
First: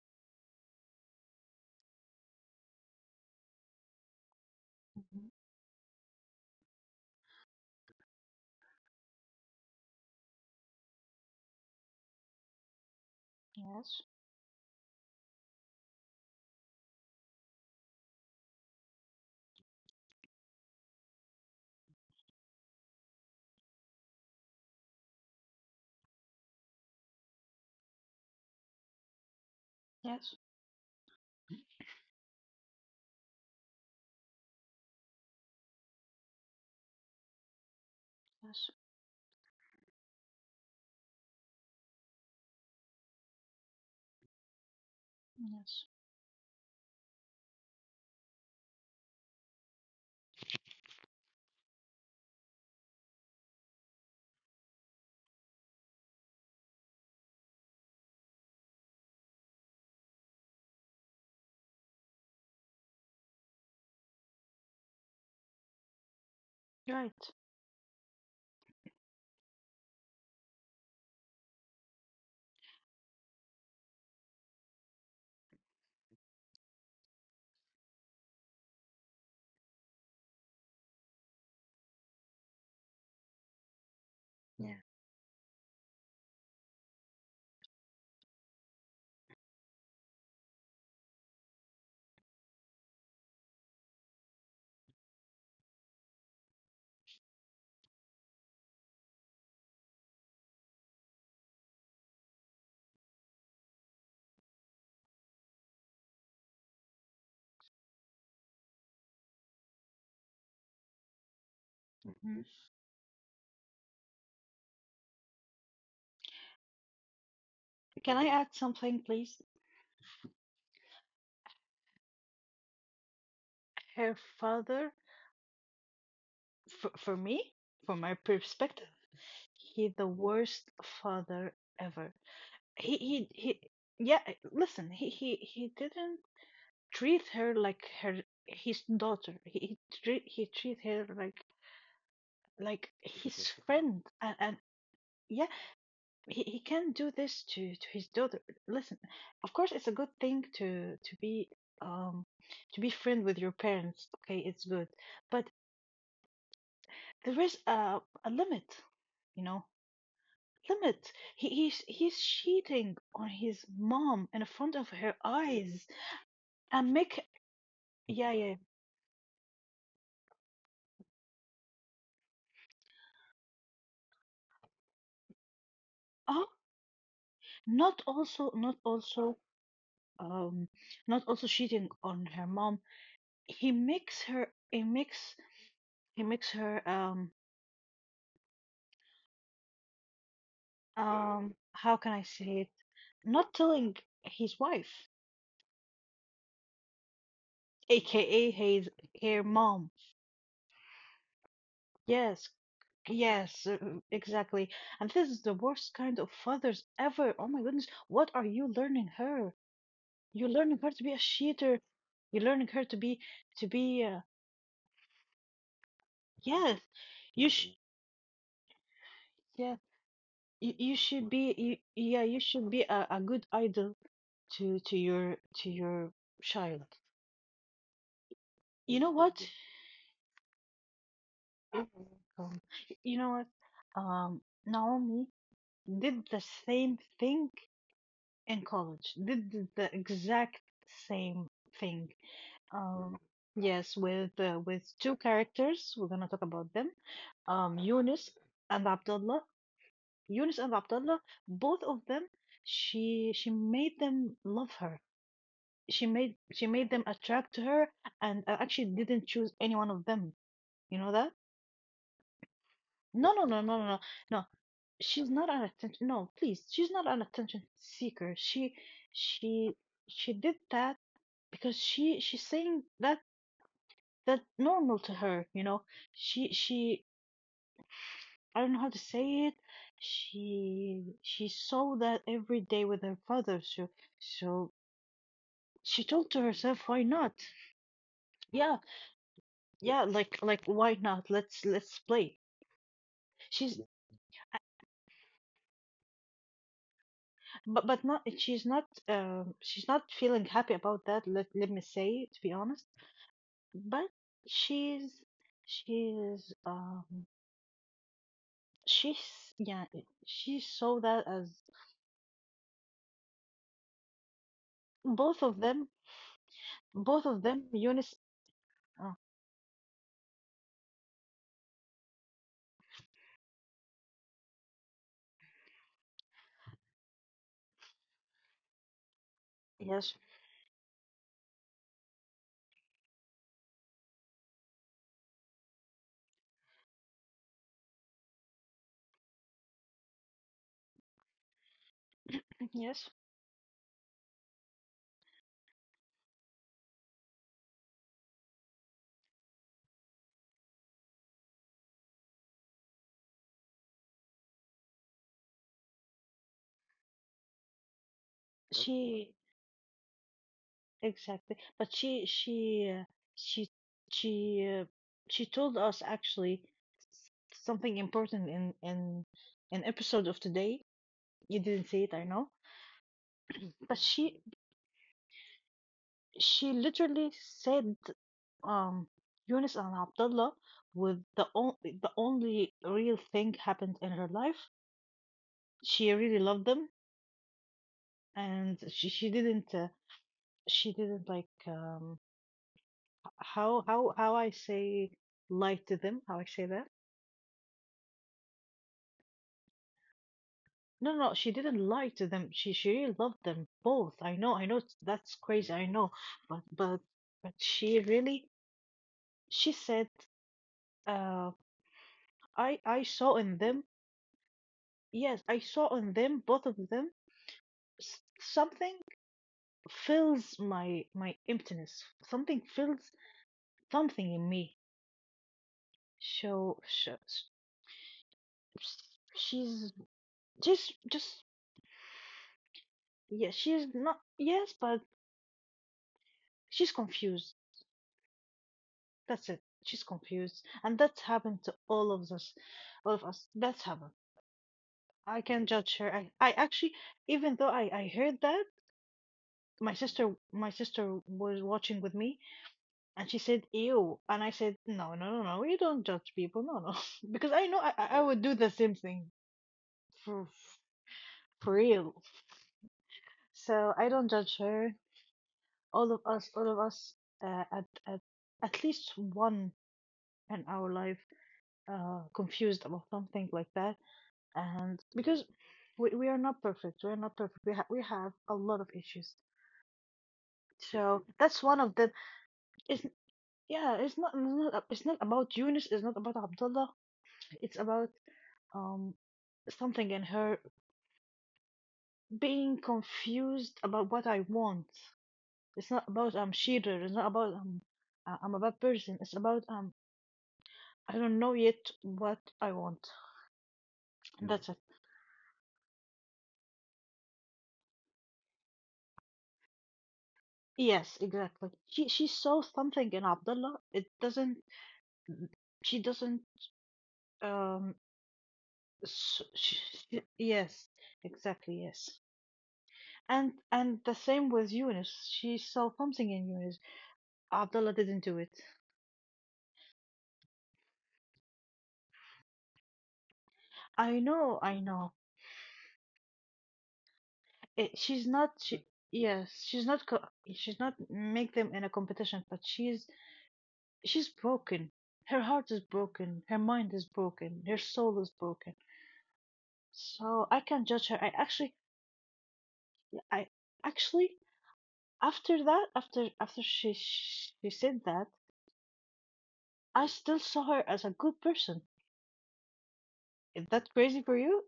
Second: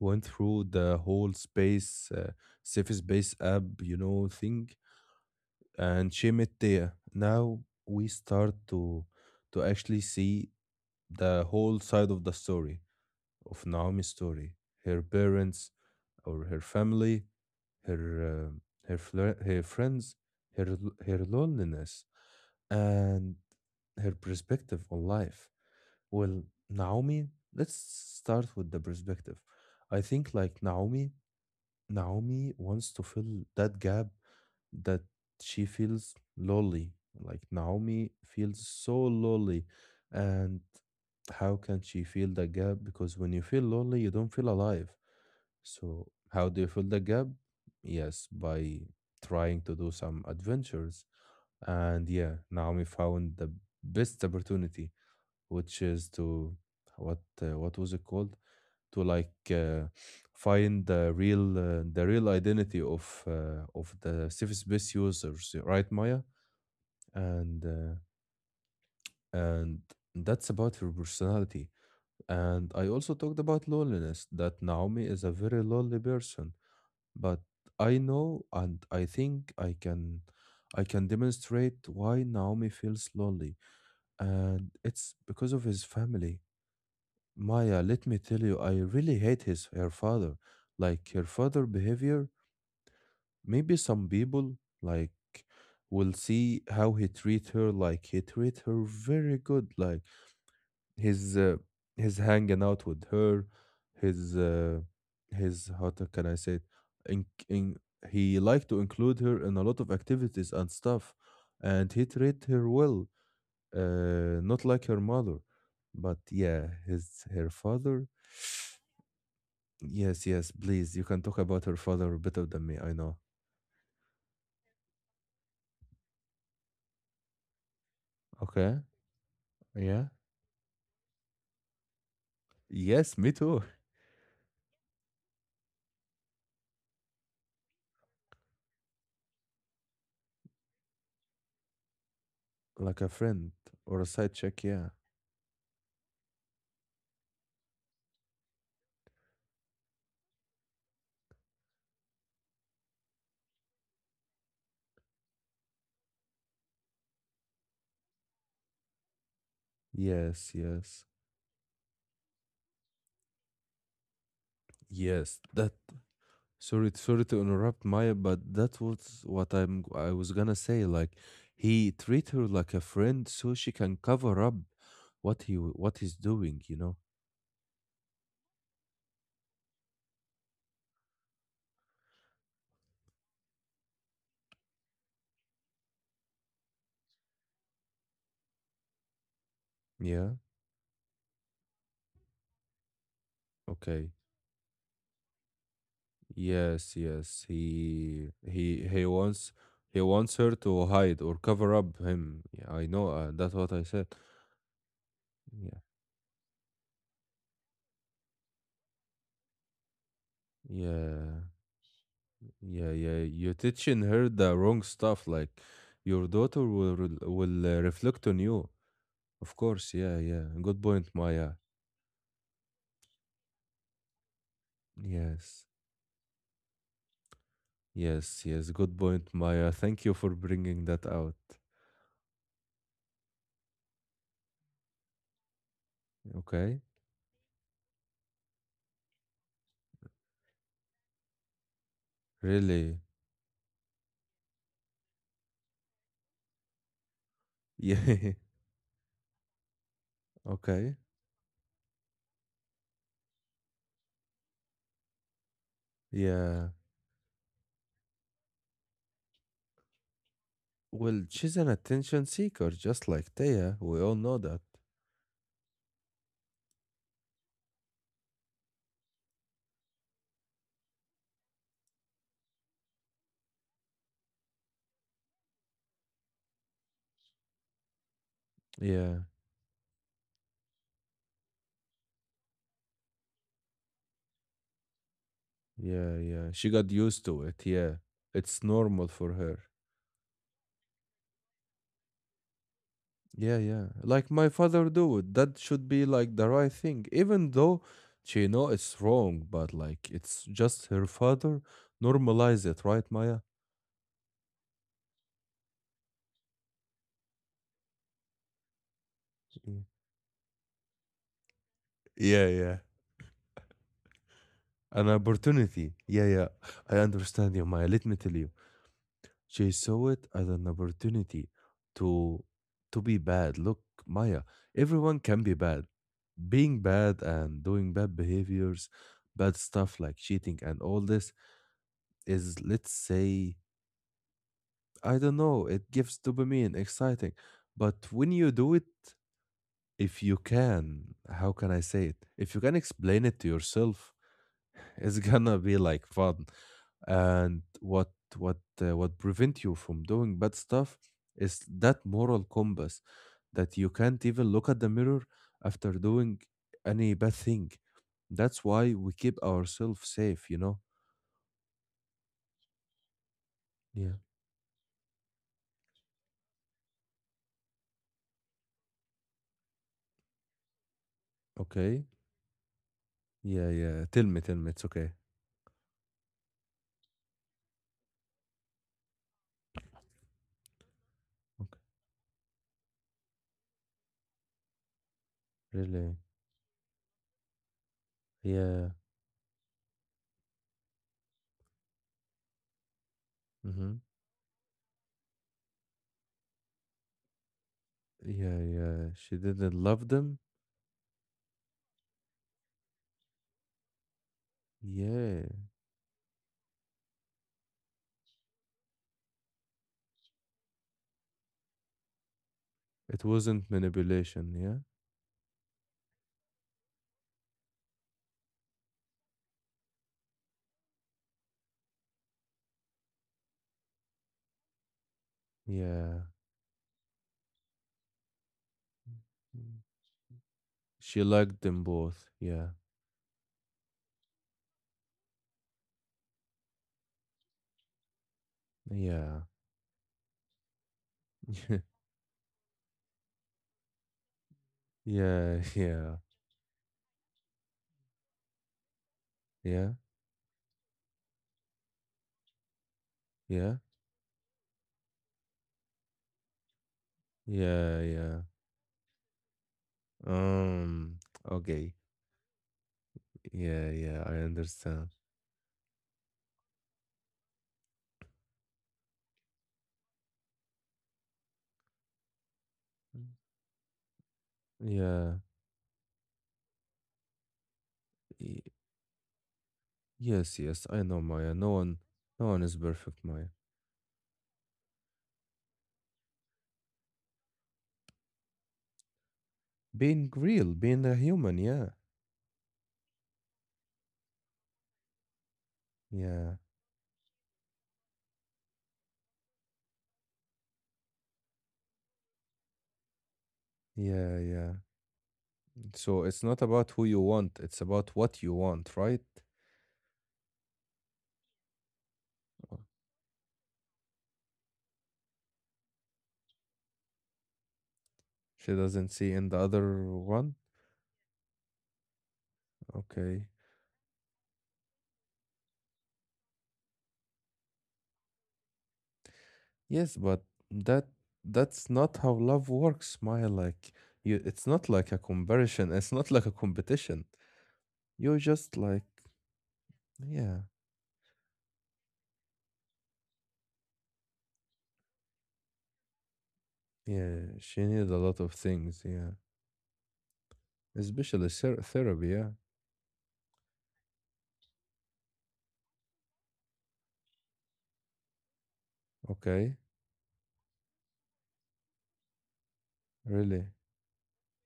S1: went through the whole space, safe space app, you know, thing,
S2: Mhm.
S1: and she met Thea, now we start to actually see the whole side of the story of
S2: Yes.
S1: Naomi's story, her parents or her family, her uh, her friends, her loneliness and her perspective on life. Well, Naomi, let's start with the perspective. I think
S2: Yes.
S1: like Naomi wants to fill that gap that she feels lonely. Like Naomi feels
S2: Yes.
S1: so lonely and how can she fill the gap? Because when you feel lonely, you don't feel alive.
S2: Yes.
S1: So how do you fill the gap? Yes, by trying to do some adventures and yeah, Naomi found the best opportunity, which is to what was it called? To like find the real identity of the Ciphyspace users, right, Maya?
S2: Right.
S1: And uh, and that's about her personality. And I also talked about loneliness. That Naomi is a very lonely person, but I know and I think I can demonstrate why Naomi feels lonely and it's because of his family. Maya, let me tell you, I really hate his her father. Like her father behavior, maybe some people like will see how he treat her. Like he treat her very good. Like his uh, his hanging out with her, his uh, his can I say it? In, in, he like to include her in a lot of activities and stuff, and he treat
S2: Mhm.
S1: her well not like her mother, but yeah, his her father.
S2: Can I add something, please?
S1: Yes, yes, please. You can talk about her father better than me, I know.
S2: Her father, for me, from my
S1: Okay.
S2: perspective. He
S1: Yeah.
S2: the worst father ever.
S1: Yes, me
S2: He
S1: too.
S2: he. Yeah, listen. He didn't treat her like her his daughter. He treat her
S1: <laughs>
S2: like
S1: Like a friend
S2: his <laughs>
S1: or a
S2: friend.
S1: side
S2: And
S1: check, yeah.
S2: yeah, he can't do this to his daughter. Listen, of course it's a good thing to be um to be friend with your parents. Okay, it's good, but there is a limit. You know,
S1: Yes, yes.
S2: limit. He's cheating on his mom in front of her
S1: Yes, that
S2: eyes
S1: sorry
S2: and make
S1: sorry to interrupt Maya,
S2: yeah
S1: but
S2: yeah
S1: that was what I was gonna say. Like he treat her like a friend so she can cover up what he's
S2: oh
S1: doing, you know?
S2: not also um not also cheating on her mom. He makes her he makes he makes her
S1: Yeah,
S2: how can I say it not telling
S1: okay.
S2: his wife
S1: Yes, yes. He
S2: aka
S1: he
S2: his
S1: he
S2: her
S1: wants
S2: mom
S1: he wants her to hide or cover up him.
S2: yes
S1: Yeah, I know. That's
S2: yes
S1: what I said.
S2: exactly. And this is the
S1: Yeah,
S2: worst kind of fathers ever. Oh my goodness, what are you learning her? You're learning her to be a
S1: yeah,
S2: cheater. You're learning her
S1: yeah,
S2: to
S1: yeah.
S2: be
S1: You're
S2: to
S1: teaching
S2: be uh,
S1: her the wrong stuff. Like your daughter
S2: yes.
S1: will re-
S2: You
S1: will uh,
S2: should.
S1: reflect on you. Of
S2: Yeah.
S1: course. Yeah, yeah.
S2: You,
S1: Good
S2: you
S1: point,
S2: should
S1: Maya.
S2: be you, yeah. You should be a good idol to to your
S1: Yes,
S2: to your child.
S1: yes, yes. Good
S2: You know
S1: point,
S2: what?
S1: Maya. Thank you for bringing that out.
S2: Um, you know what? Naomi did the
S1: Okay.
S2: same thing in college. Did the exact same thing.
S1: Really. <laughs>
S2: Um, yes, with two characters. We're gonna talk about them Yunus
S1: Yeah.
S2: and Abdullah. Yunus and
S1: Okay.
S2: Abdullah, both of them, she made them love her. She made
S1: Yeah.
S2: she made them attract to her, and I actually didn't choose any one of them. You know
S1: Well,
S2: that?
S1: she's an attention seeker, just like
S2: No, no, no, no,
S1: Taya.
S2: no,
S1: We
S2: no.
S1: all know
S2: No.
S1: that.
S2: She's not an attention. No, please, she's not an attention seeker. She she did that because she's saying that that normal to her. You know, she I don't know how to
S1: Yeah,
S2: say it. She saw that every day with her father. So. So she
S1: yeah,
S2: told to
S1: yeah. She
S2: herself,
S1: got
S2: "Why
S1: used
S2: not?
S1: to it. Yeah, it's
S2: Yeah,
S1: normal for her.
S2: yeah, like why not? Let's play."
S1: Yeah,
S2: She's
S1: yeah. Like my father do it. That should be like the right thing, even though
S2: but not
S1: she know it's wrong. But
S2: she's not
S1: like, it's
S2: feeling happy
S1: just
S2: about
S1: her
S2: that. Let
S1: father.
S2: let me say to be
S1: Normalize it,
S2: honest,
S1: right, Maya?
S2: but she's she's um she's
S1: Mm.
S2: yeah, she saw that as
S1: Yeah, yeah. An
S2: both of them
S1: opportunity. Yeah, yeah. I understand you, Maya. Let
S2: Eunice.
S1: me tell you.
S2: Oh,
S1: She saw it as an opportunity to to be bad. Look, Maya, everyone can be bad. Being bad and doing bad behaviors, bad stuff
S2: yes,
S1: like cheating and all this is, let's say, I don't know, it gives dopamine, exciting. But when you do it, if you can, how can I say it? If you can
S2: yes. Yep.
S1: explain it to yourself, <laughs> it's gonna be like fun. And what prevent you from doing bad stuff is that moral compass that you can't even look at the mirror after doing any bad thing. That's why we
S2: She
S1: keep ourselves safe, you know?
S2: Exactly. But she
S1: Yeah.
S2: she uh, she told us actually something important in an episode of today. You didn't
S1: Okay.
S2: see it, I know.
S1: Yeah,
S2: But
S1: yeah. Tell me, tell me. It's okay.
S2: she literally said um Yunus and Abdullah
S1: Okay.
S2: the only real thing happened in her life. She
S1: Really?
S2: really loved them and
S1: Yeah.
S2: she didn't like
S1: Mm-hmm.
S2: how I say lie to them, how I say that.
S1: Yeah, yeah. She didn't love them.
S2: No, no, she didn't lie to them. She really loved them both. I know it's— that's
S1: Yeah.
S2: crazy, I know. But but but she really she said uh I
S1: It
S2: saw in
S1: wasn't
S2: them
S1: manipulation. Yeah.
S2: yes, I saw in them both of them something fills my my emptiness. Something fills something in me.
S1: Yeah.
S2: So she's
S1: She
S2: just
S1: liked them both. Yeah.
S2: yeah, she's not yes, but she's confused.
S1: Yeah.
S2: That's it. She's confused. And that's happened to
S1: <laughs>
S2: all of us. All of us. That's happened. I
S1: Yeah.
S2: can not judge
S1: Yeah.
S2: her. I actually even though I heard that,
S1: Yeah.
S2: my sister was watching with me and she said,
S1: Yeah.
S2: "Ew," and I said, "No, no, no, no, you don't judge people, no no" <laughs> because I know
S1: Yeah.
S2: I
S1: Yeah.
S2: would do the same thing for
S1: Um.
S2: for
S1: Okay.
S2: real.
S1: Yeah.
S2: So I
S1: Yeah.
S2: don't
S1: I
S2: judge her.
S1: understand.
S2: All of us uh, at at at least one in our life confused about
S1: Mm.
S2: something like that and
S1: Yeah.
S2: because we are not perfect. We are not perfect. We, we have a
S1: y-
S2: lot of issues,
S1: Yes. Yes. I know,
S2: so
S1: Maya.
S2: that's
S1: No
S2: one of
S1: one.
S2: them.
S1: No one is
S2: It's
S1: perfect, Maya.
S2: yeah, it's not it's not, it's not about Eunice, it's not about Abdullah, it's about um something in
S1: Being
S2: her,
S1: real. Being a human. Yeah.
S2: being confused about what I want. It's not about
S1: Yeah.
S2: cheater, it's not about I'm a bad person. It's about I don't know yet what I want.
S1: Yeah.
S2: Mm. That's
S1: Yeah.
S2: it.
S1: So it's not about who you want. It's about what you want, right?
S2: Yes, exactly, she saw
S1: Oh,
S2: something in Abdullah. It doesn't she doesn't Um,
S1: she doesn't see
S2: s
S1: in the
S2: sh
S1: other
S2: sh
S1: one.
S2: yes, exactly, yes.
S1: Okay.
S2: And the same with Eunice. She saw something in Eunice. Abdullah didn't do it.
S1: Yes, but that that's not how love works, Maya. Like
S2: I
S1: you,
S2: know,
S1: it's
S2: I
S1: not like
S2: know.
S1: a comparison. It's not like a competition.
S2: It, she's
S1: You're
S2: not.
S1: just
S2: She,
S1: like,
S2: yes, she's not. Co
S1: yeah,
S2: she's not make them in a competition, but she's broken. Her heart is broken. Her mind is
S1: yeah.
S2: broken. Her
S1: She needed a
S2: soul is
S1: lot of
S2: broken.
S1: things, yeah,
S2: So I can't judge her. I
S1: especially
S2: actually,
S1: therapy. Yeah,
S2: I actually after that, after she said that.
S1: okay,
S2: I still saw her as a good person. Is
S1: really,
S2: that crazy for you?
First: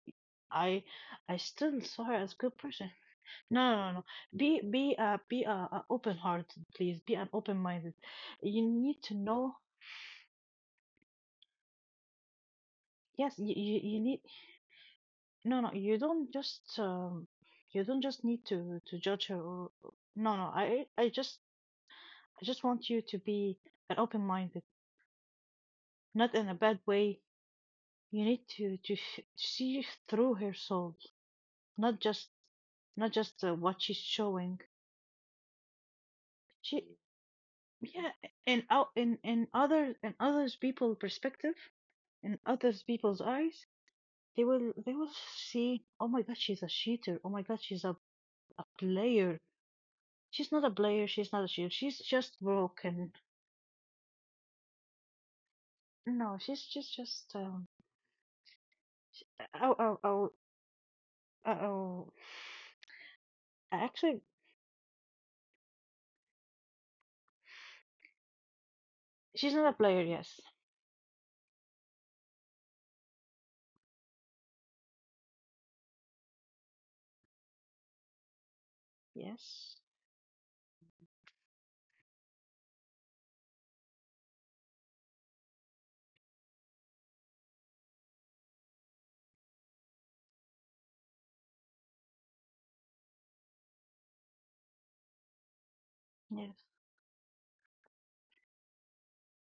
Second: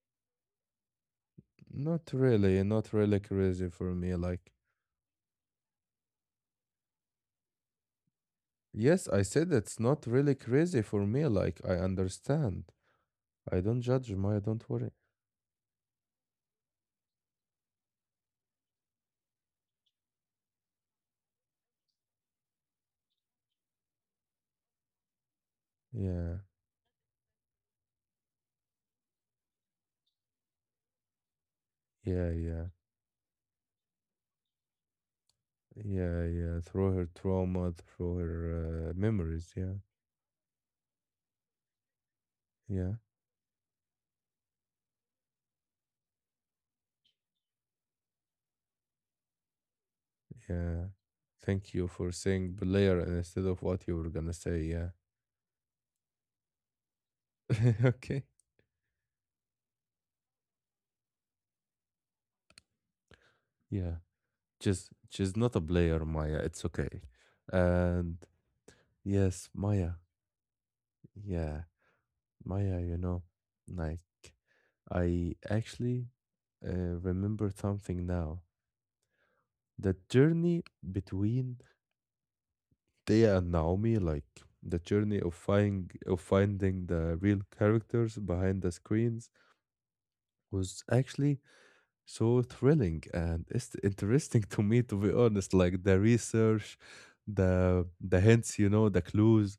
S2: I I still saw
S1: not
S2: her as good
S1: really,
S2: person.
S1: not really crazy
S2: No, no, no.
S1: for
S2: no.
S1: me. Like,
S2: Be open hearted, please. Be an open minded. You need
S1: yes,
S2: to
S1: I said
S2: know.
S1: it's not really crazy for me. Like, I understand.
S2: Yes, you,
S1: I don't
S2: you you
S1: judge,
S2: need.
S1: Maya. Don't worry.
S2: No, no. You don't just need to judge her. Or, no, no. I just want you to be an open minded, not
S1: Yeah,
S2: in a bad way. You need to see through her soul, not just
S1: yeah, yeah.
S2: what she's showing.
S1: Yeah, yeah,
S2: She
S1: through her trauma,
S2: yeah.
S1: through
S2: And
S1: her
S2: out in
S1: memories. Yeah,
S2: other in others people perspective, in others
S1: yeah,
S2: people's eyes, they will see. Oh my God, she's a cheater. Oh my God, she's a player. She's not a
S1: yeah.
S2: player. She's not a cheater.
S1: Thank you
S2: She's
S1: for
S2: just
S1: saying player
S2: broken.
S1: instead of what you were gonna say. Yeah.
S2: No, she's just just.
S1: <laughs> Okay.
S2: Oh oh oh oh. oh.
S1: Yeah.
S2: Actually,
S1: Just, she's not a player, Maya. It's okay. And yes,
S2: she's not a
S1: Maya.
S2: player. Yes,
S1: Yeah, Maya. You know, like I actually remember something now.
S2: yes,
S1: The journey between they and Naomi, like the journey of finding the real characters behind the screens was actually so thrilling and it's interesting <laughs> to me to be honest. Like the
S2: yes.
S1: research, the hints, the clues,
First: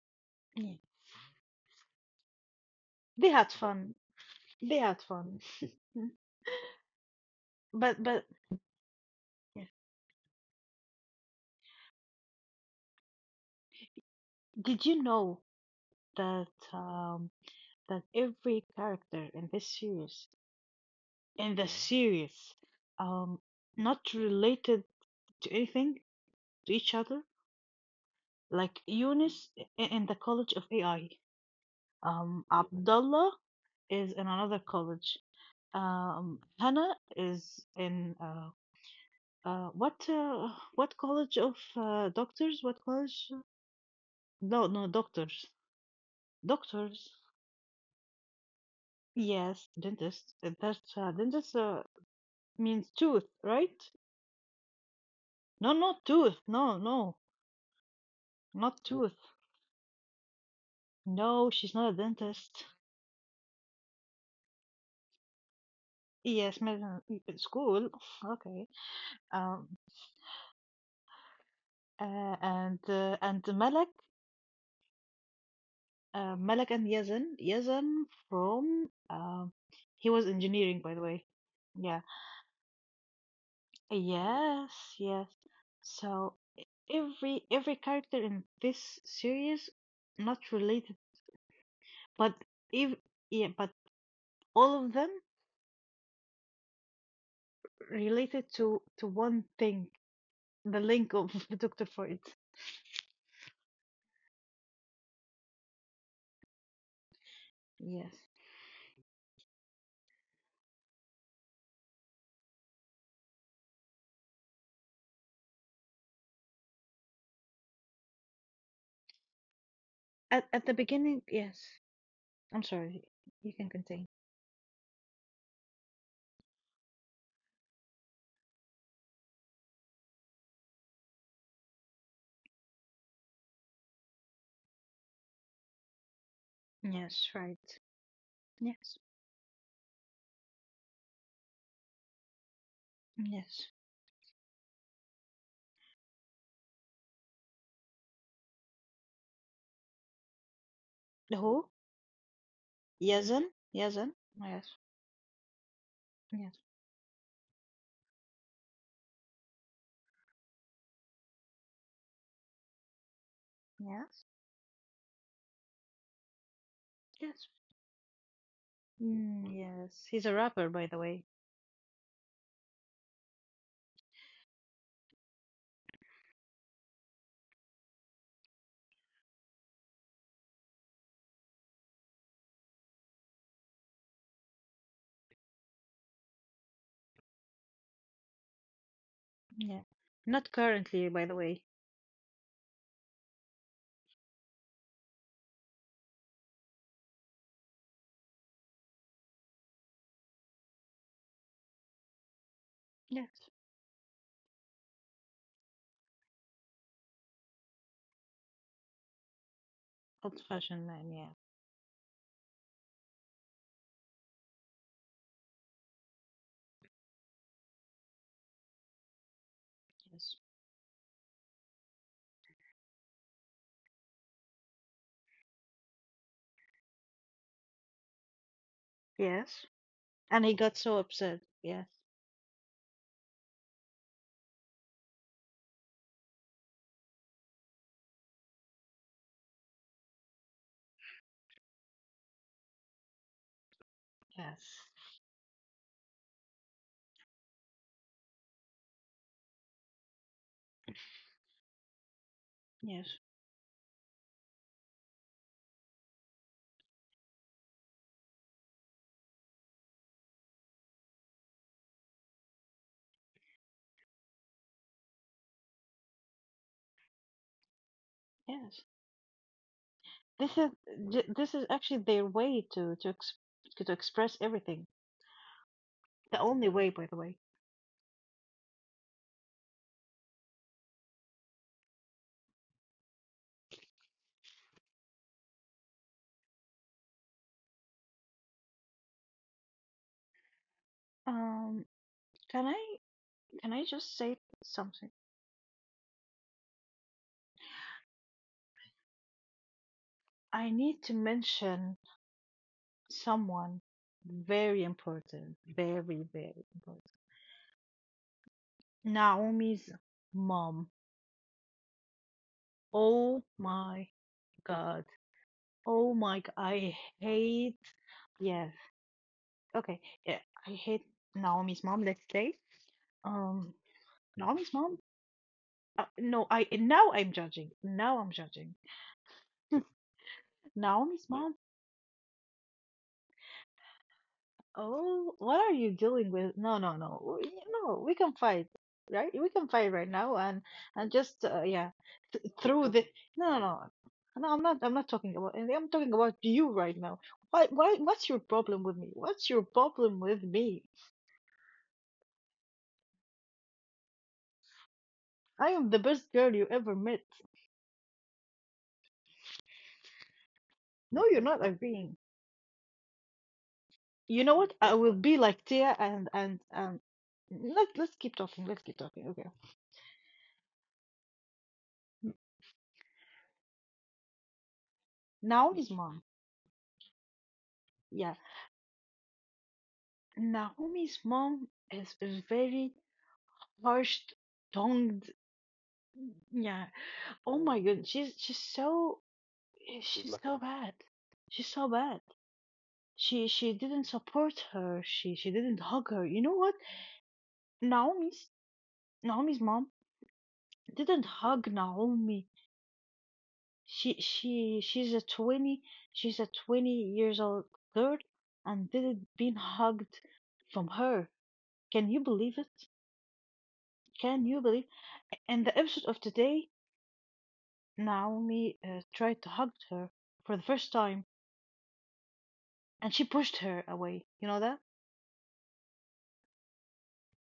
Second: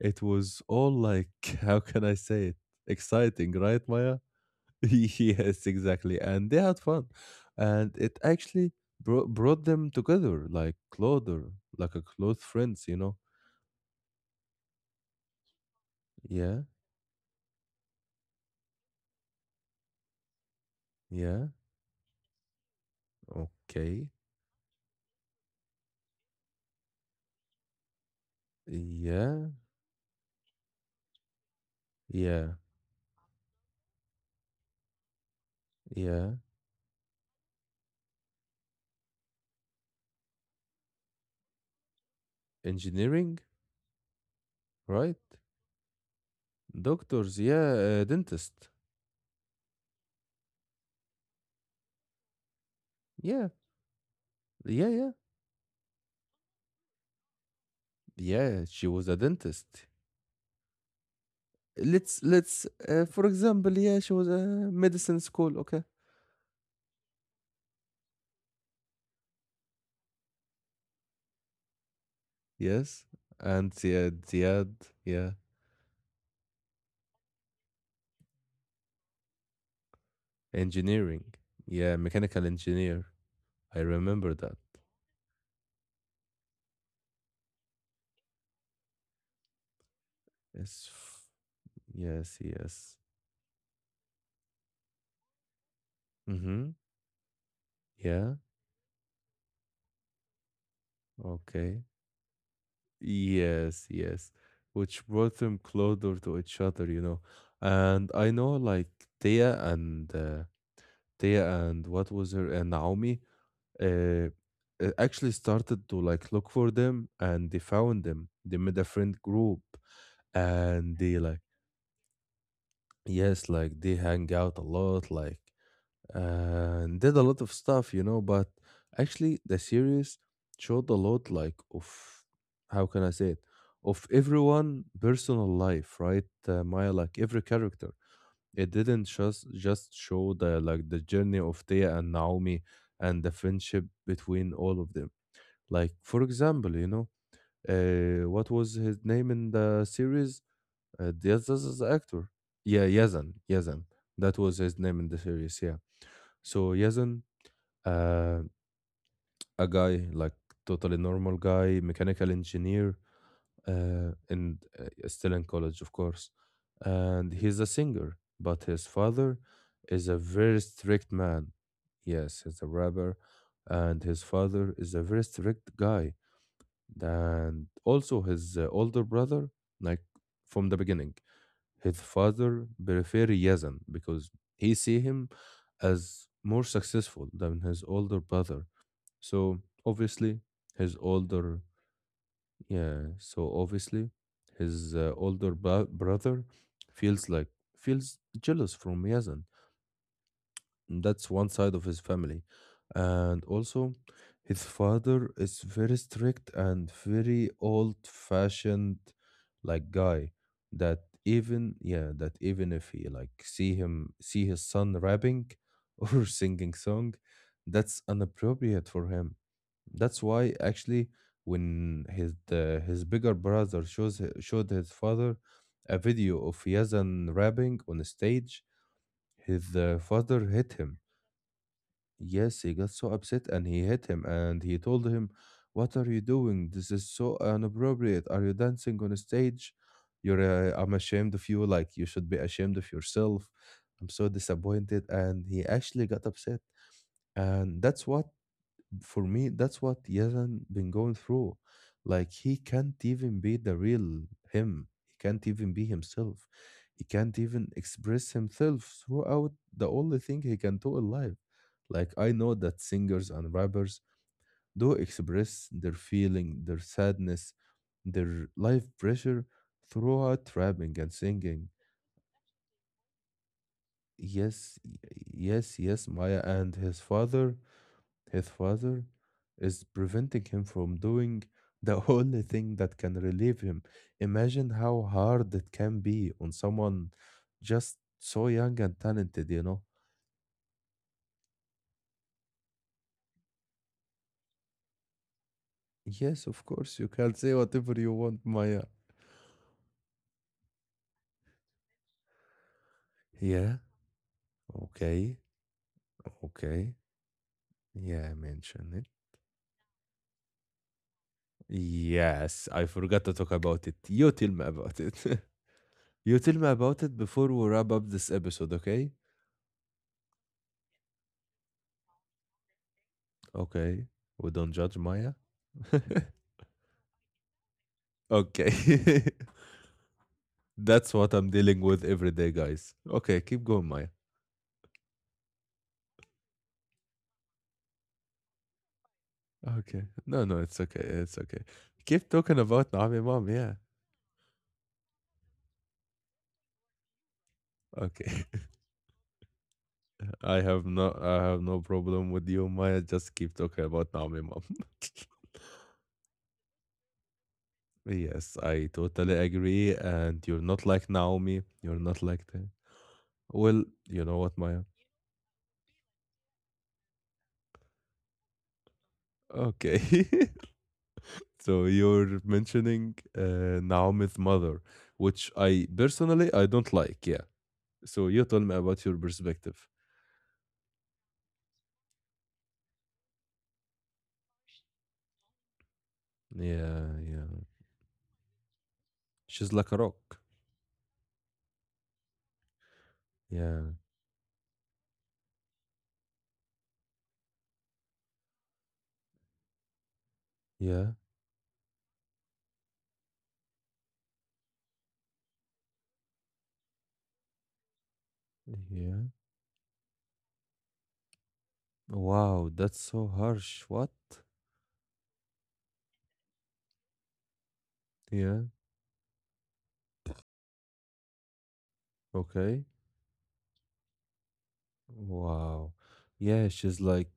S1: it was
S2: Yeah.
S1: all like <laughs> how can I say it?
S2: They
S1: Exciting,
S2: had
S1: right,
S2: fun.
S1: Maya?
S2: They
S1: <laughs>
S2: had fun.
S1: Yes,
S2: Mm.
S1: exactly. And they had fun, and it
S2: But
S1: actually brought them together like clother, like a close friends.
S2: Did you know that
S1: Yeah,
S2: um, that every character in this series,
S1: yeah.
S2: in the series, um,
S1: Okay.
S2: not related to anything to each other? Like Eunice
S1: Yeah.
S2: in the College of AI,
S1: Yeah.
S2: Abdullah is in another college.
S1: Yeah.
S2: Hannah is in uh, what uh, what college of doctors? What college?
S1: Engineering,
S2: No, no,
S1: right?
S2: doctors, doctors.
S1: Doctors, yeah, dentist.
S2: Yes, dentist. That's dentist. Means tooth,
S1: Yeah.
S2: right?
S1: Yeah, yeah.
S2: No, not tooth. No, no,
S1: Yeah,
S2: not
S1: she was a
S2: tooth.
S1: dentist.
S2: No, she's not a
S1: Let's
S2: dentist.
S1: let's uh, for example, yeah, she was a medicine school, okay?
S2: Yes, medicine school. Okay. Um.
S1: Yes.
S2: And
S1: And
S2: Malak,
S1: yeah, Ziad, yeah,
S2: Malak and Yazan, Yazan from he was engineering, by the
S1: engineering.
S2: way.
S1: Yeah,
S2: Yeah.
S1: mechanical engineer. I remember that.
S2: Yes. Yes. So e- every character in this series not
S1: Yes.
S2: related, but
S1: Yes,
S2: if
S1: yes.
S2: yeah, but all of them
S1: Mhm. Yeah.
S2: related to one thing, the link of <laughs> the
S1: Okay.
S2: Dr. Freud.
S1: Yes, yes. Which brought them closer to each other. And
S2: Yes.
S1: I know like Thea and uh, Thea and what was her and Naomi uh, actually started to like look for them and they found them. They made a friend group
S2: At the
S1: and they
S2: beginning,
S1: like
S2: yes. I'm sorry.
S1: yes,
S2: You can
S1: like they
S2: continue.
S1: hang out a lot like and did a lot of stuff. But actually, the series showed a lot, like of how can I say it, of everyone personal life, right? Maya, like
S2: Yes,
S1: every
S2: right.
S1: character, it
S2: Yes.
S1: didn't just show the journey of Thea and Naomi and the
S2: Yes.
S1: friendship between all of them. Like for example, what was his name in the series? Uh,
S2: Who?
S1: Diaz's actor, yeah, Yazan,
S2: Yazan?
S1: Yazan.
S2: Yazan?
S1: That was his
S2: Yes.
S1: name in the series, yeah.
S2: Yes.
S1: So Yazan, uh, a guy like totally normal guy, mechanical engineer, uh,
S2: Yes.
S1: and uh, still in college of course, and
S2: Yes.
S1: he's a singer, but his father
S2: Mm, yes.
S1: is a
S2: He's a
S1: very
S2: rapper, by the
S1: strict
S2: way.
S1: man. Yes, he's a rapper, and his father is a very strict guy, and also his older brother. Like from the beginning, his father prefer Yazan because he see him as more successful than his older brother. So
S2: Yeah.
S1: obviously,
S2: Not
S1: his
S2: currently, by the
S1: older
S2: way.
S1: yeah. So obviously, his older brother feels like feels jealous from Yazan. That's one side of his family. And
S2: Yes.
S1: also, his father is very strict and very old-fashioned like guy
S2: Old fashioned
S1: that
S2: man, yeah.
S1: even yeah, that even if he like see his son rapping <laughs> or singing song, that's inappropriate for him. That's
S2: Yes.
S1: why actually when his bigger brother showed his father a video of Yazan rapping on a stage,
S2: Yes.
S1: his father
S2: And he
S1: hit
S2: got so
S1: him.
S2: upset. Yes.
S1: Yes, he got so upset and he hit him and he told him, "What are you doing? This is so inappropriate. Are you dancing on a stage? I'm ashamed of you. Like, you should be ashamed of yourself. I'm so
S2: Yes.
S1: disappointed." And he actually got upset. And that's what, for me, that's what Yazan been going through. Like he can't
S2: Yes.
S1: even be the real him. He can't even be himself. He can't even express himself throughout the only thing he can do in life. Like I know that singers and rappers do express their feeling, their sadness, their
S2: Yes.
S1: life pressure throughout
S2: This is
S1: rapping and
S2: this is
S1: singing.
S2: actually their way to to express
S1: Yes,
S2: everything.
S1: yes, yes,
S2: The
S1: Maya,
S2: only
S1: and
S2: way,
S1: his
S2: by the way.
S1: father His father is preventing him from doing the <laughs> only thing that can relieve him. Imagine how hard it can be on someone just so young and talented, you know?
S2: Um, can I can I just say something?
S1: Yes, of course, you can say whatever you want, Maya.
S2: I need to mention
S1: Yeah,
S2: someone very
S1: okay,
S2: important, very very
S1: okay.
S2: important.
S1: Yeah, mention it.
S2: Naomi's mom.
S1: Yes, I forgot to
S2: Oh
S1: talk about it.
S2: my
S1: You tell me
S2: god.
S1: about it. <laughs>
S2: Oh my
S1: You
S2: god.
S1: tell me
S2: I
S1: about it before we
S2: hate.
S1: wrap up this
S2: Yes.
S1: episode, okay?
S2: Okay. Yeah. I hate Naomi's mom. Let's say. Um.
S1: Okay, we
S2: Naomi's
S1: don't
S2: mom.
S1: judge Maya. <laughs>
S2: No, I now I'm judging. Now I'm judging.
S1: Okay. <laughs> That's
S2: Naomi's
S1: what I'm
S2: mom.
S1: dealing with every day, guys. Okay, keep going, Maya.
S2: Oh, what are you dealing with? No, no, no. No, we can fight, right? We can fight
S1: Okay.
S2: right now,
S1: No, no, it's okay.
S2: and
S1: It's
S2: just
S1: okay.
S2: yeah,
S1: Keep
S2: th
S1: talking
S2: through
S1: about
S2: the.
S1: Naomi
S2: No,
S1: mom,
S2: no,
S1: yeah.
S2: no. No, I'm not. I'm not talking about anything. I'm talking about you right now. Why? Why? What's your
S1: Okay. <laughs>
S2: problem with me? What's your problem with
S1: I
S2: me?
S1: have no I have no problem with you, Maya. Just keep talking about Naomi mom. <laughs>
S2: I am the best girl you ever met.
S1: Yes, I totally agree. And you're not like
S2: No, you're
S1: Naomi.
S2: not
S1: You're
S2: agreeing.
S1: not like the well, you know
S2: You know
S1: what,
S2: what?
S1: Maya?
S2: I will be like Tia and and. Let Let's keep talking. Let's keep talking. Okay.
S1: Okay. <laughs> So you're mentioning Naomi's mother, which I
S2: Naomi's mom.
S1: personally I don't like, yeah. So
S2: Yeah.
S1: you told me about your perspective.
S2: Naomi's mom is a very harsh tongued. Yeah.
S1: Yeah, yeah.
S2: Oh my god.
S1: She's like a
S2: She's
S1: rock.
S2: Lucky. So Lucky. Bad. She's so bad. She
S1: Yeah,
S2: didn't support her. She didn't hug her. You know what? Naomi's Naomi's mom
S1: yeah,
S2: didn't hug Naomi. She she she's a twenty she's a 20 years old girl and
S1: yeah.
S2: didn't been hugged from her. Can you believe
S1: Wow,
S2: it?
S1: that's so harsh. What?
S2: Can you believe In the episode of today,
S1: Yeah,
S2: Naomi tried to hug her for the first time,
S1: okay.
S2: and she pushed her away. You know that?
S1: Wow. Yeah, she's like,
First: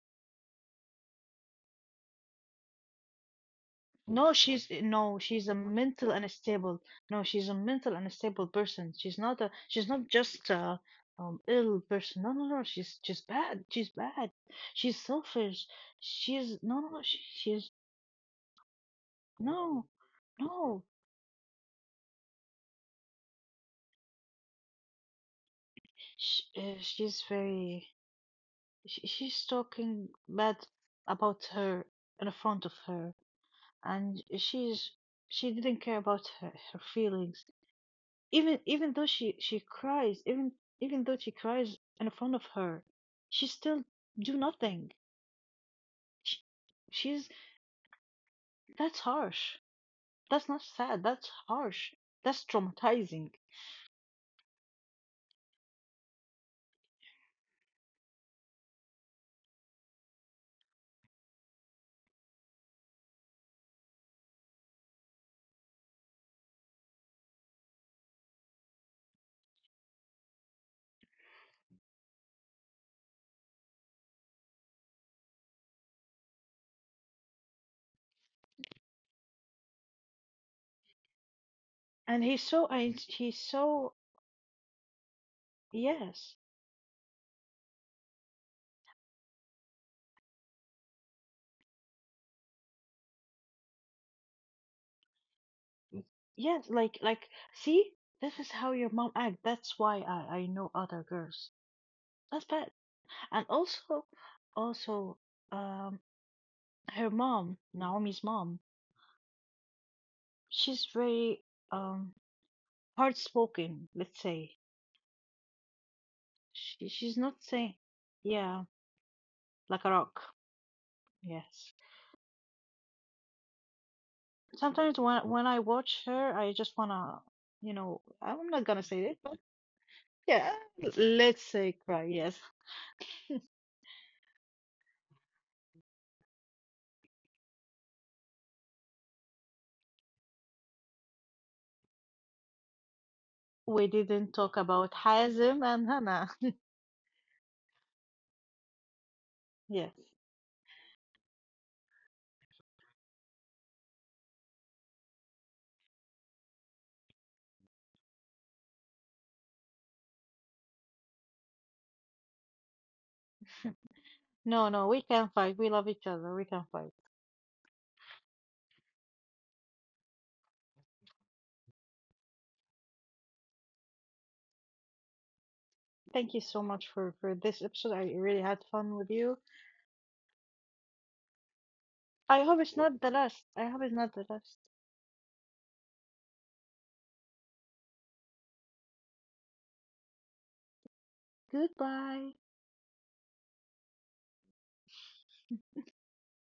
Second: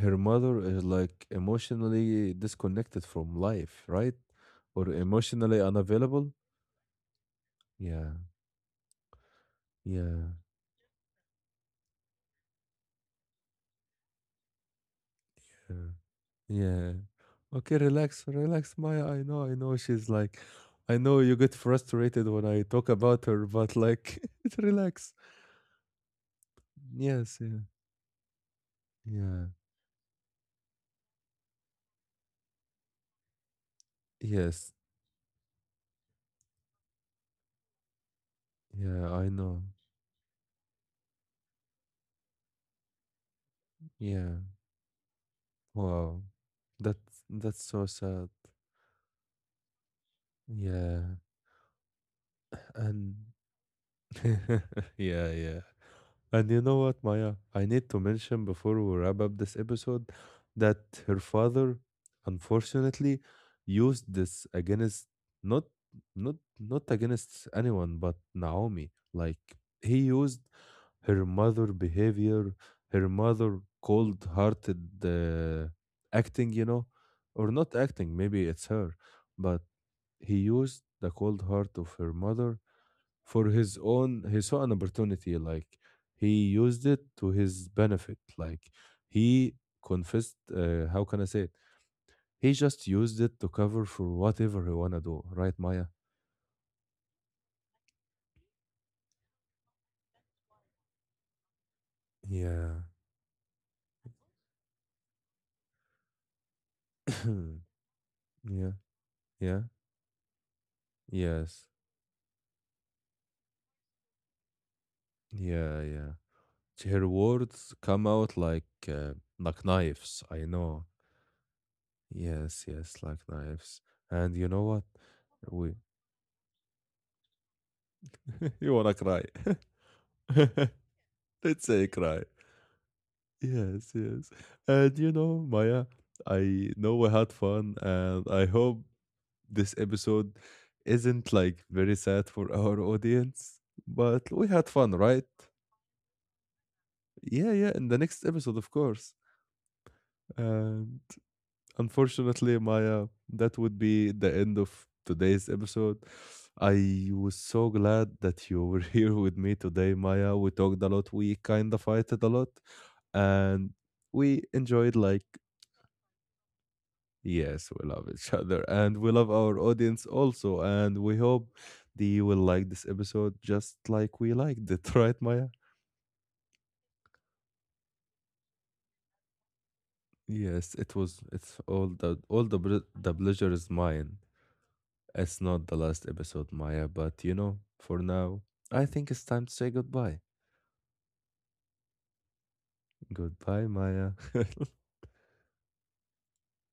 S1: her mother is like emotionally disconnected from life, right?
S2: No, she's eh,
S1: Or
S2: no, she's a
S1: emotionally
S2: mental
S1: unavailable.
S2: unstable. No, she's a mental
S1: Yeah,
S2: unstable person. She's not
S1: yeah,
S2: just a ill person. No, no, no. She's bad. She's bad. She's selfish.
S1: yeah.
S2: She's no, no.
S1: Yeah.
S2: no, She, she's
S1: Okay, relax, relax, Maya. I know, I know.
S2: no,
S1: She's like,
S2: no.
S1: I know you get frustrated when I talk about her, but like, <laughs> relax.
S2: She, she's
S1: Yes, yeah,
S2: very.
S1: yeah,
S2: She's talking bad about her in front of her and
S1: yes,
S2: she didn't care about her, her feelings, even
S1: yeah.
S2: though
S1: I
S2: she
S1: know.
S2: cries, even though she cries in front of her, she still
S1: Yeah.
S2: do nothing.
S1: Wow.
S2: She,
S1: That
S2: she's
S1: that's so sad.
S2: That's harsh. That's not
S1: Yeah.
S2: sad, that's harsh. That's
S1: <laughs> And
S2: traumatizing.
S1: <laughs> yeah, yeah. And you know what, Maya? I need to mention before we wrap up this episode that her father, unfortunately, used this against not not not against anyone but Naomi. Like he used her mother behavior, her mother cold-hearted acting, or not acting. Maybe it's her, but he used the cold heart of her
S2: And he's
S1: mother
S2: so I
S1: for
S2: he's
S1: his
S2: so
S1: own. He saw an opportunity. Like he
S2: yes
S1: used it to his benefit. Like he confessed, how can I say it, he just used it to cover for whatever he wanna do, right, Maya?
S2: yes like see this is how your mom act. That's why I know other girls that's bad.
S1: Yeah.
S2: And also also um her mom,
S1: <coughs>
S2: Naomi's
S1: <clears throat>
S2: mom,
S1: Yeah. Yeah.
S2: she's very
S1: Yes.
S2: um hard spoken, let's say.
S1: Yeah. Yeah.
S2: She
S1: Her
S2: she's not
S1: words
S2: saying
S1: come out like
S2: yeah,
S1: uh, like
S2: like a
S1: knives,
S2: rock.
S1: I know.
S2: Yes.
S1: Yes, yes, like knives. And you know what,
S2: Sometimes when I
S1: we
S2: watch her, I just wanna, you know, I'm
S1: <laughs>
S2: not
S1: you
S2: gonna
S1: wanna
S2: say it,
S1: cry.
S2: but yeah,
S1: <laughs>
S2: <laughs> let's
S1: Let's
S2: say
S1: say
S2: cry,
S1: cry.
S2: yes.
S1: Yes, yes. And you know, Maya, I know we had fun, and I hope this episode isn't like very sad for our audience,
S2: We
S1: but
S2: didn't
S1: we
S2: talk
S1: had fun,
S2: about
S1: right?
S2: Hazim and Hannah. <laughs>
S1: Yeah, yeah, in the next episode, of course.
S2: Yes.
S1: And unfortunately, Maya, that would be the end of today's episode. I was so glad that you were <laughs> here with me today, Maya. We talked a lot, we kind of fighted a lot, and we
S2: No, no,
S1: enjoyed
S2: we
S1: like.
S2: can fight. We love each other. We can fight.
S1: Yes, we love each other and we love our audience also. And we hope they will like this episode just like we liked it, <laughs> right, Maya?
S2: Thank you so much for this episode. I really had fun with you.
S1: Yes, it was. It's all the all
S2: I
S1: the
S2: hope it's
S1: ple-
S2: not the
S1: the
S2: last.
S1: pleasure
S2: I
S1: is
S2: hope it's not
S1: mine.
S2: the last.
S1: It's not the last episode, Maya. But you know, for now, I think it's time to say goodbye.
S2: Goodbye.
S1: Goodbye, Maya. <laughs>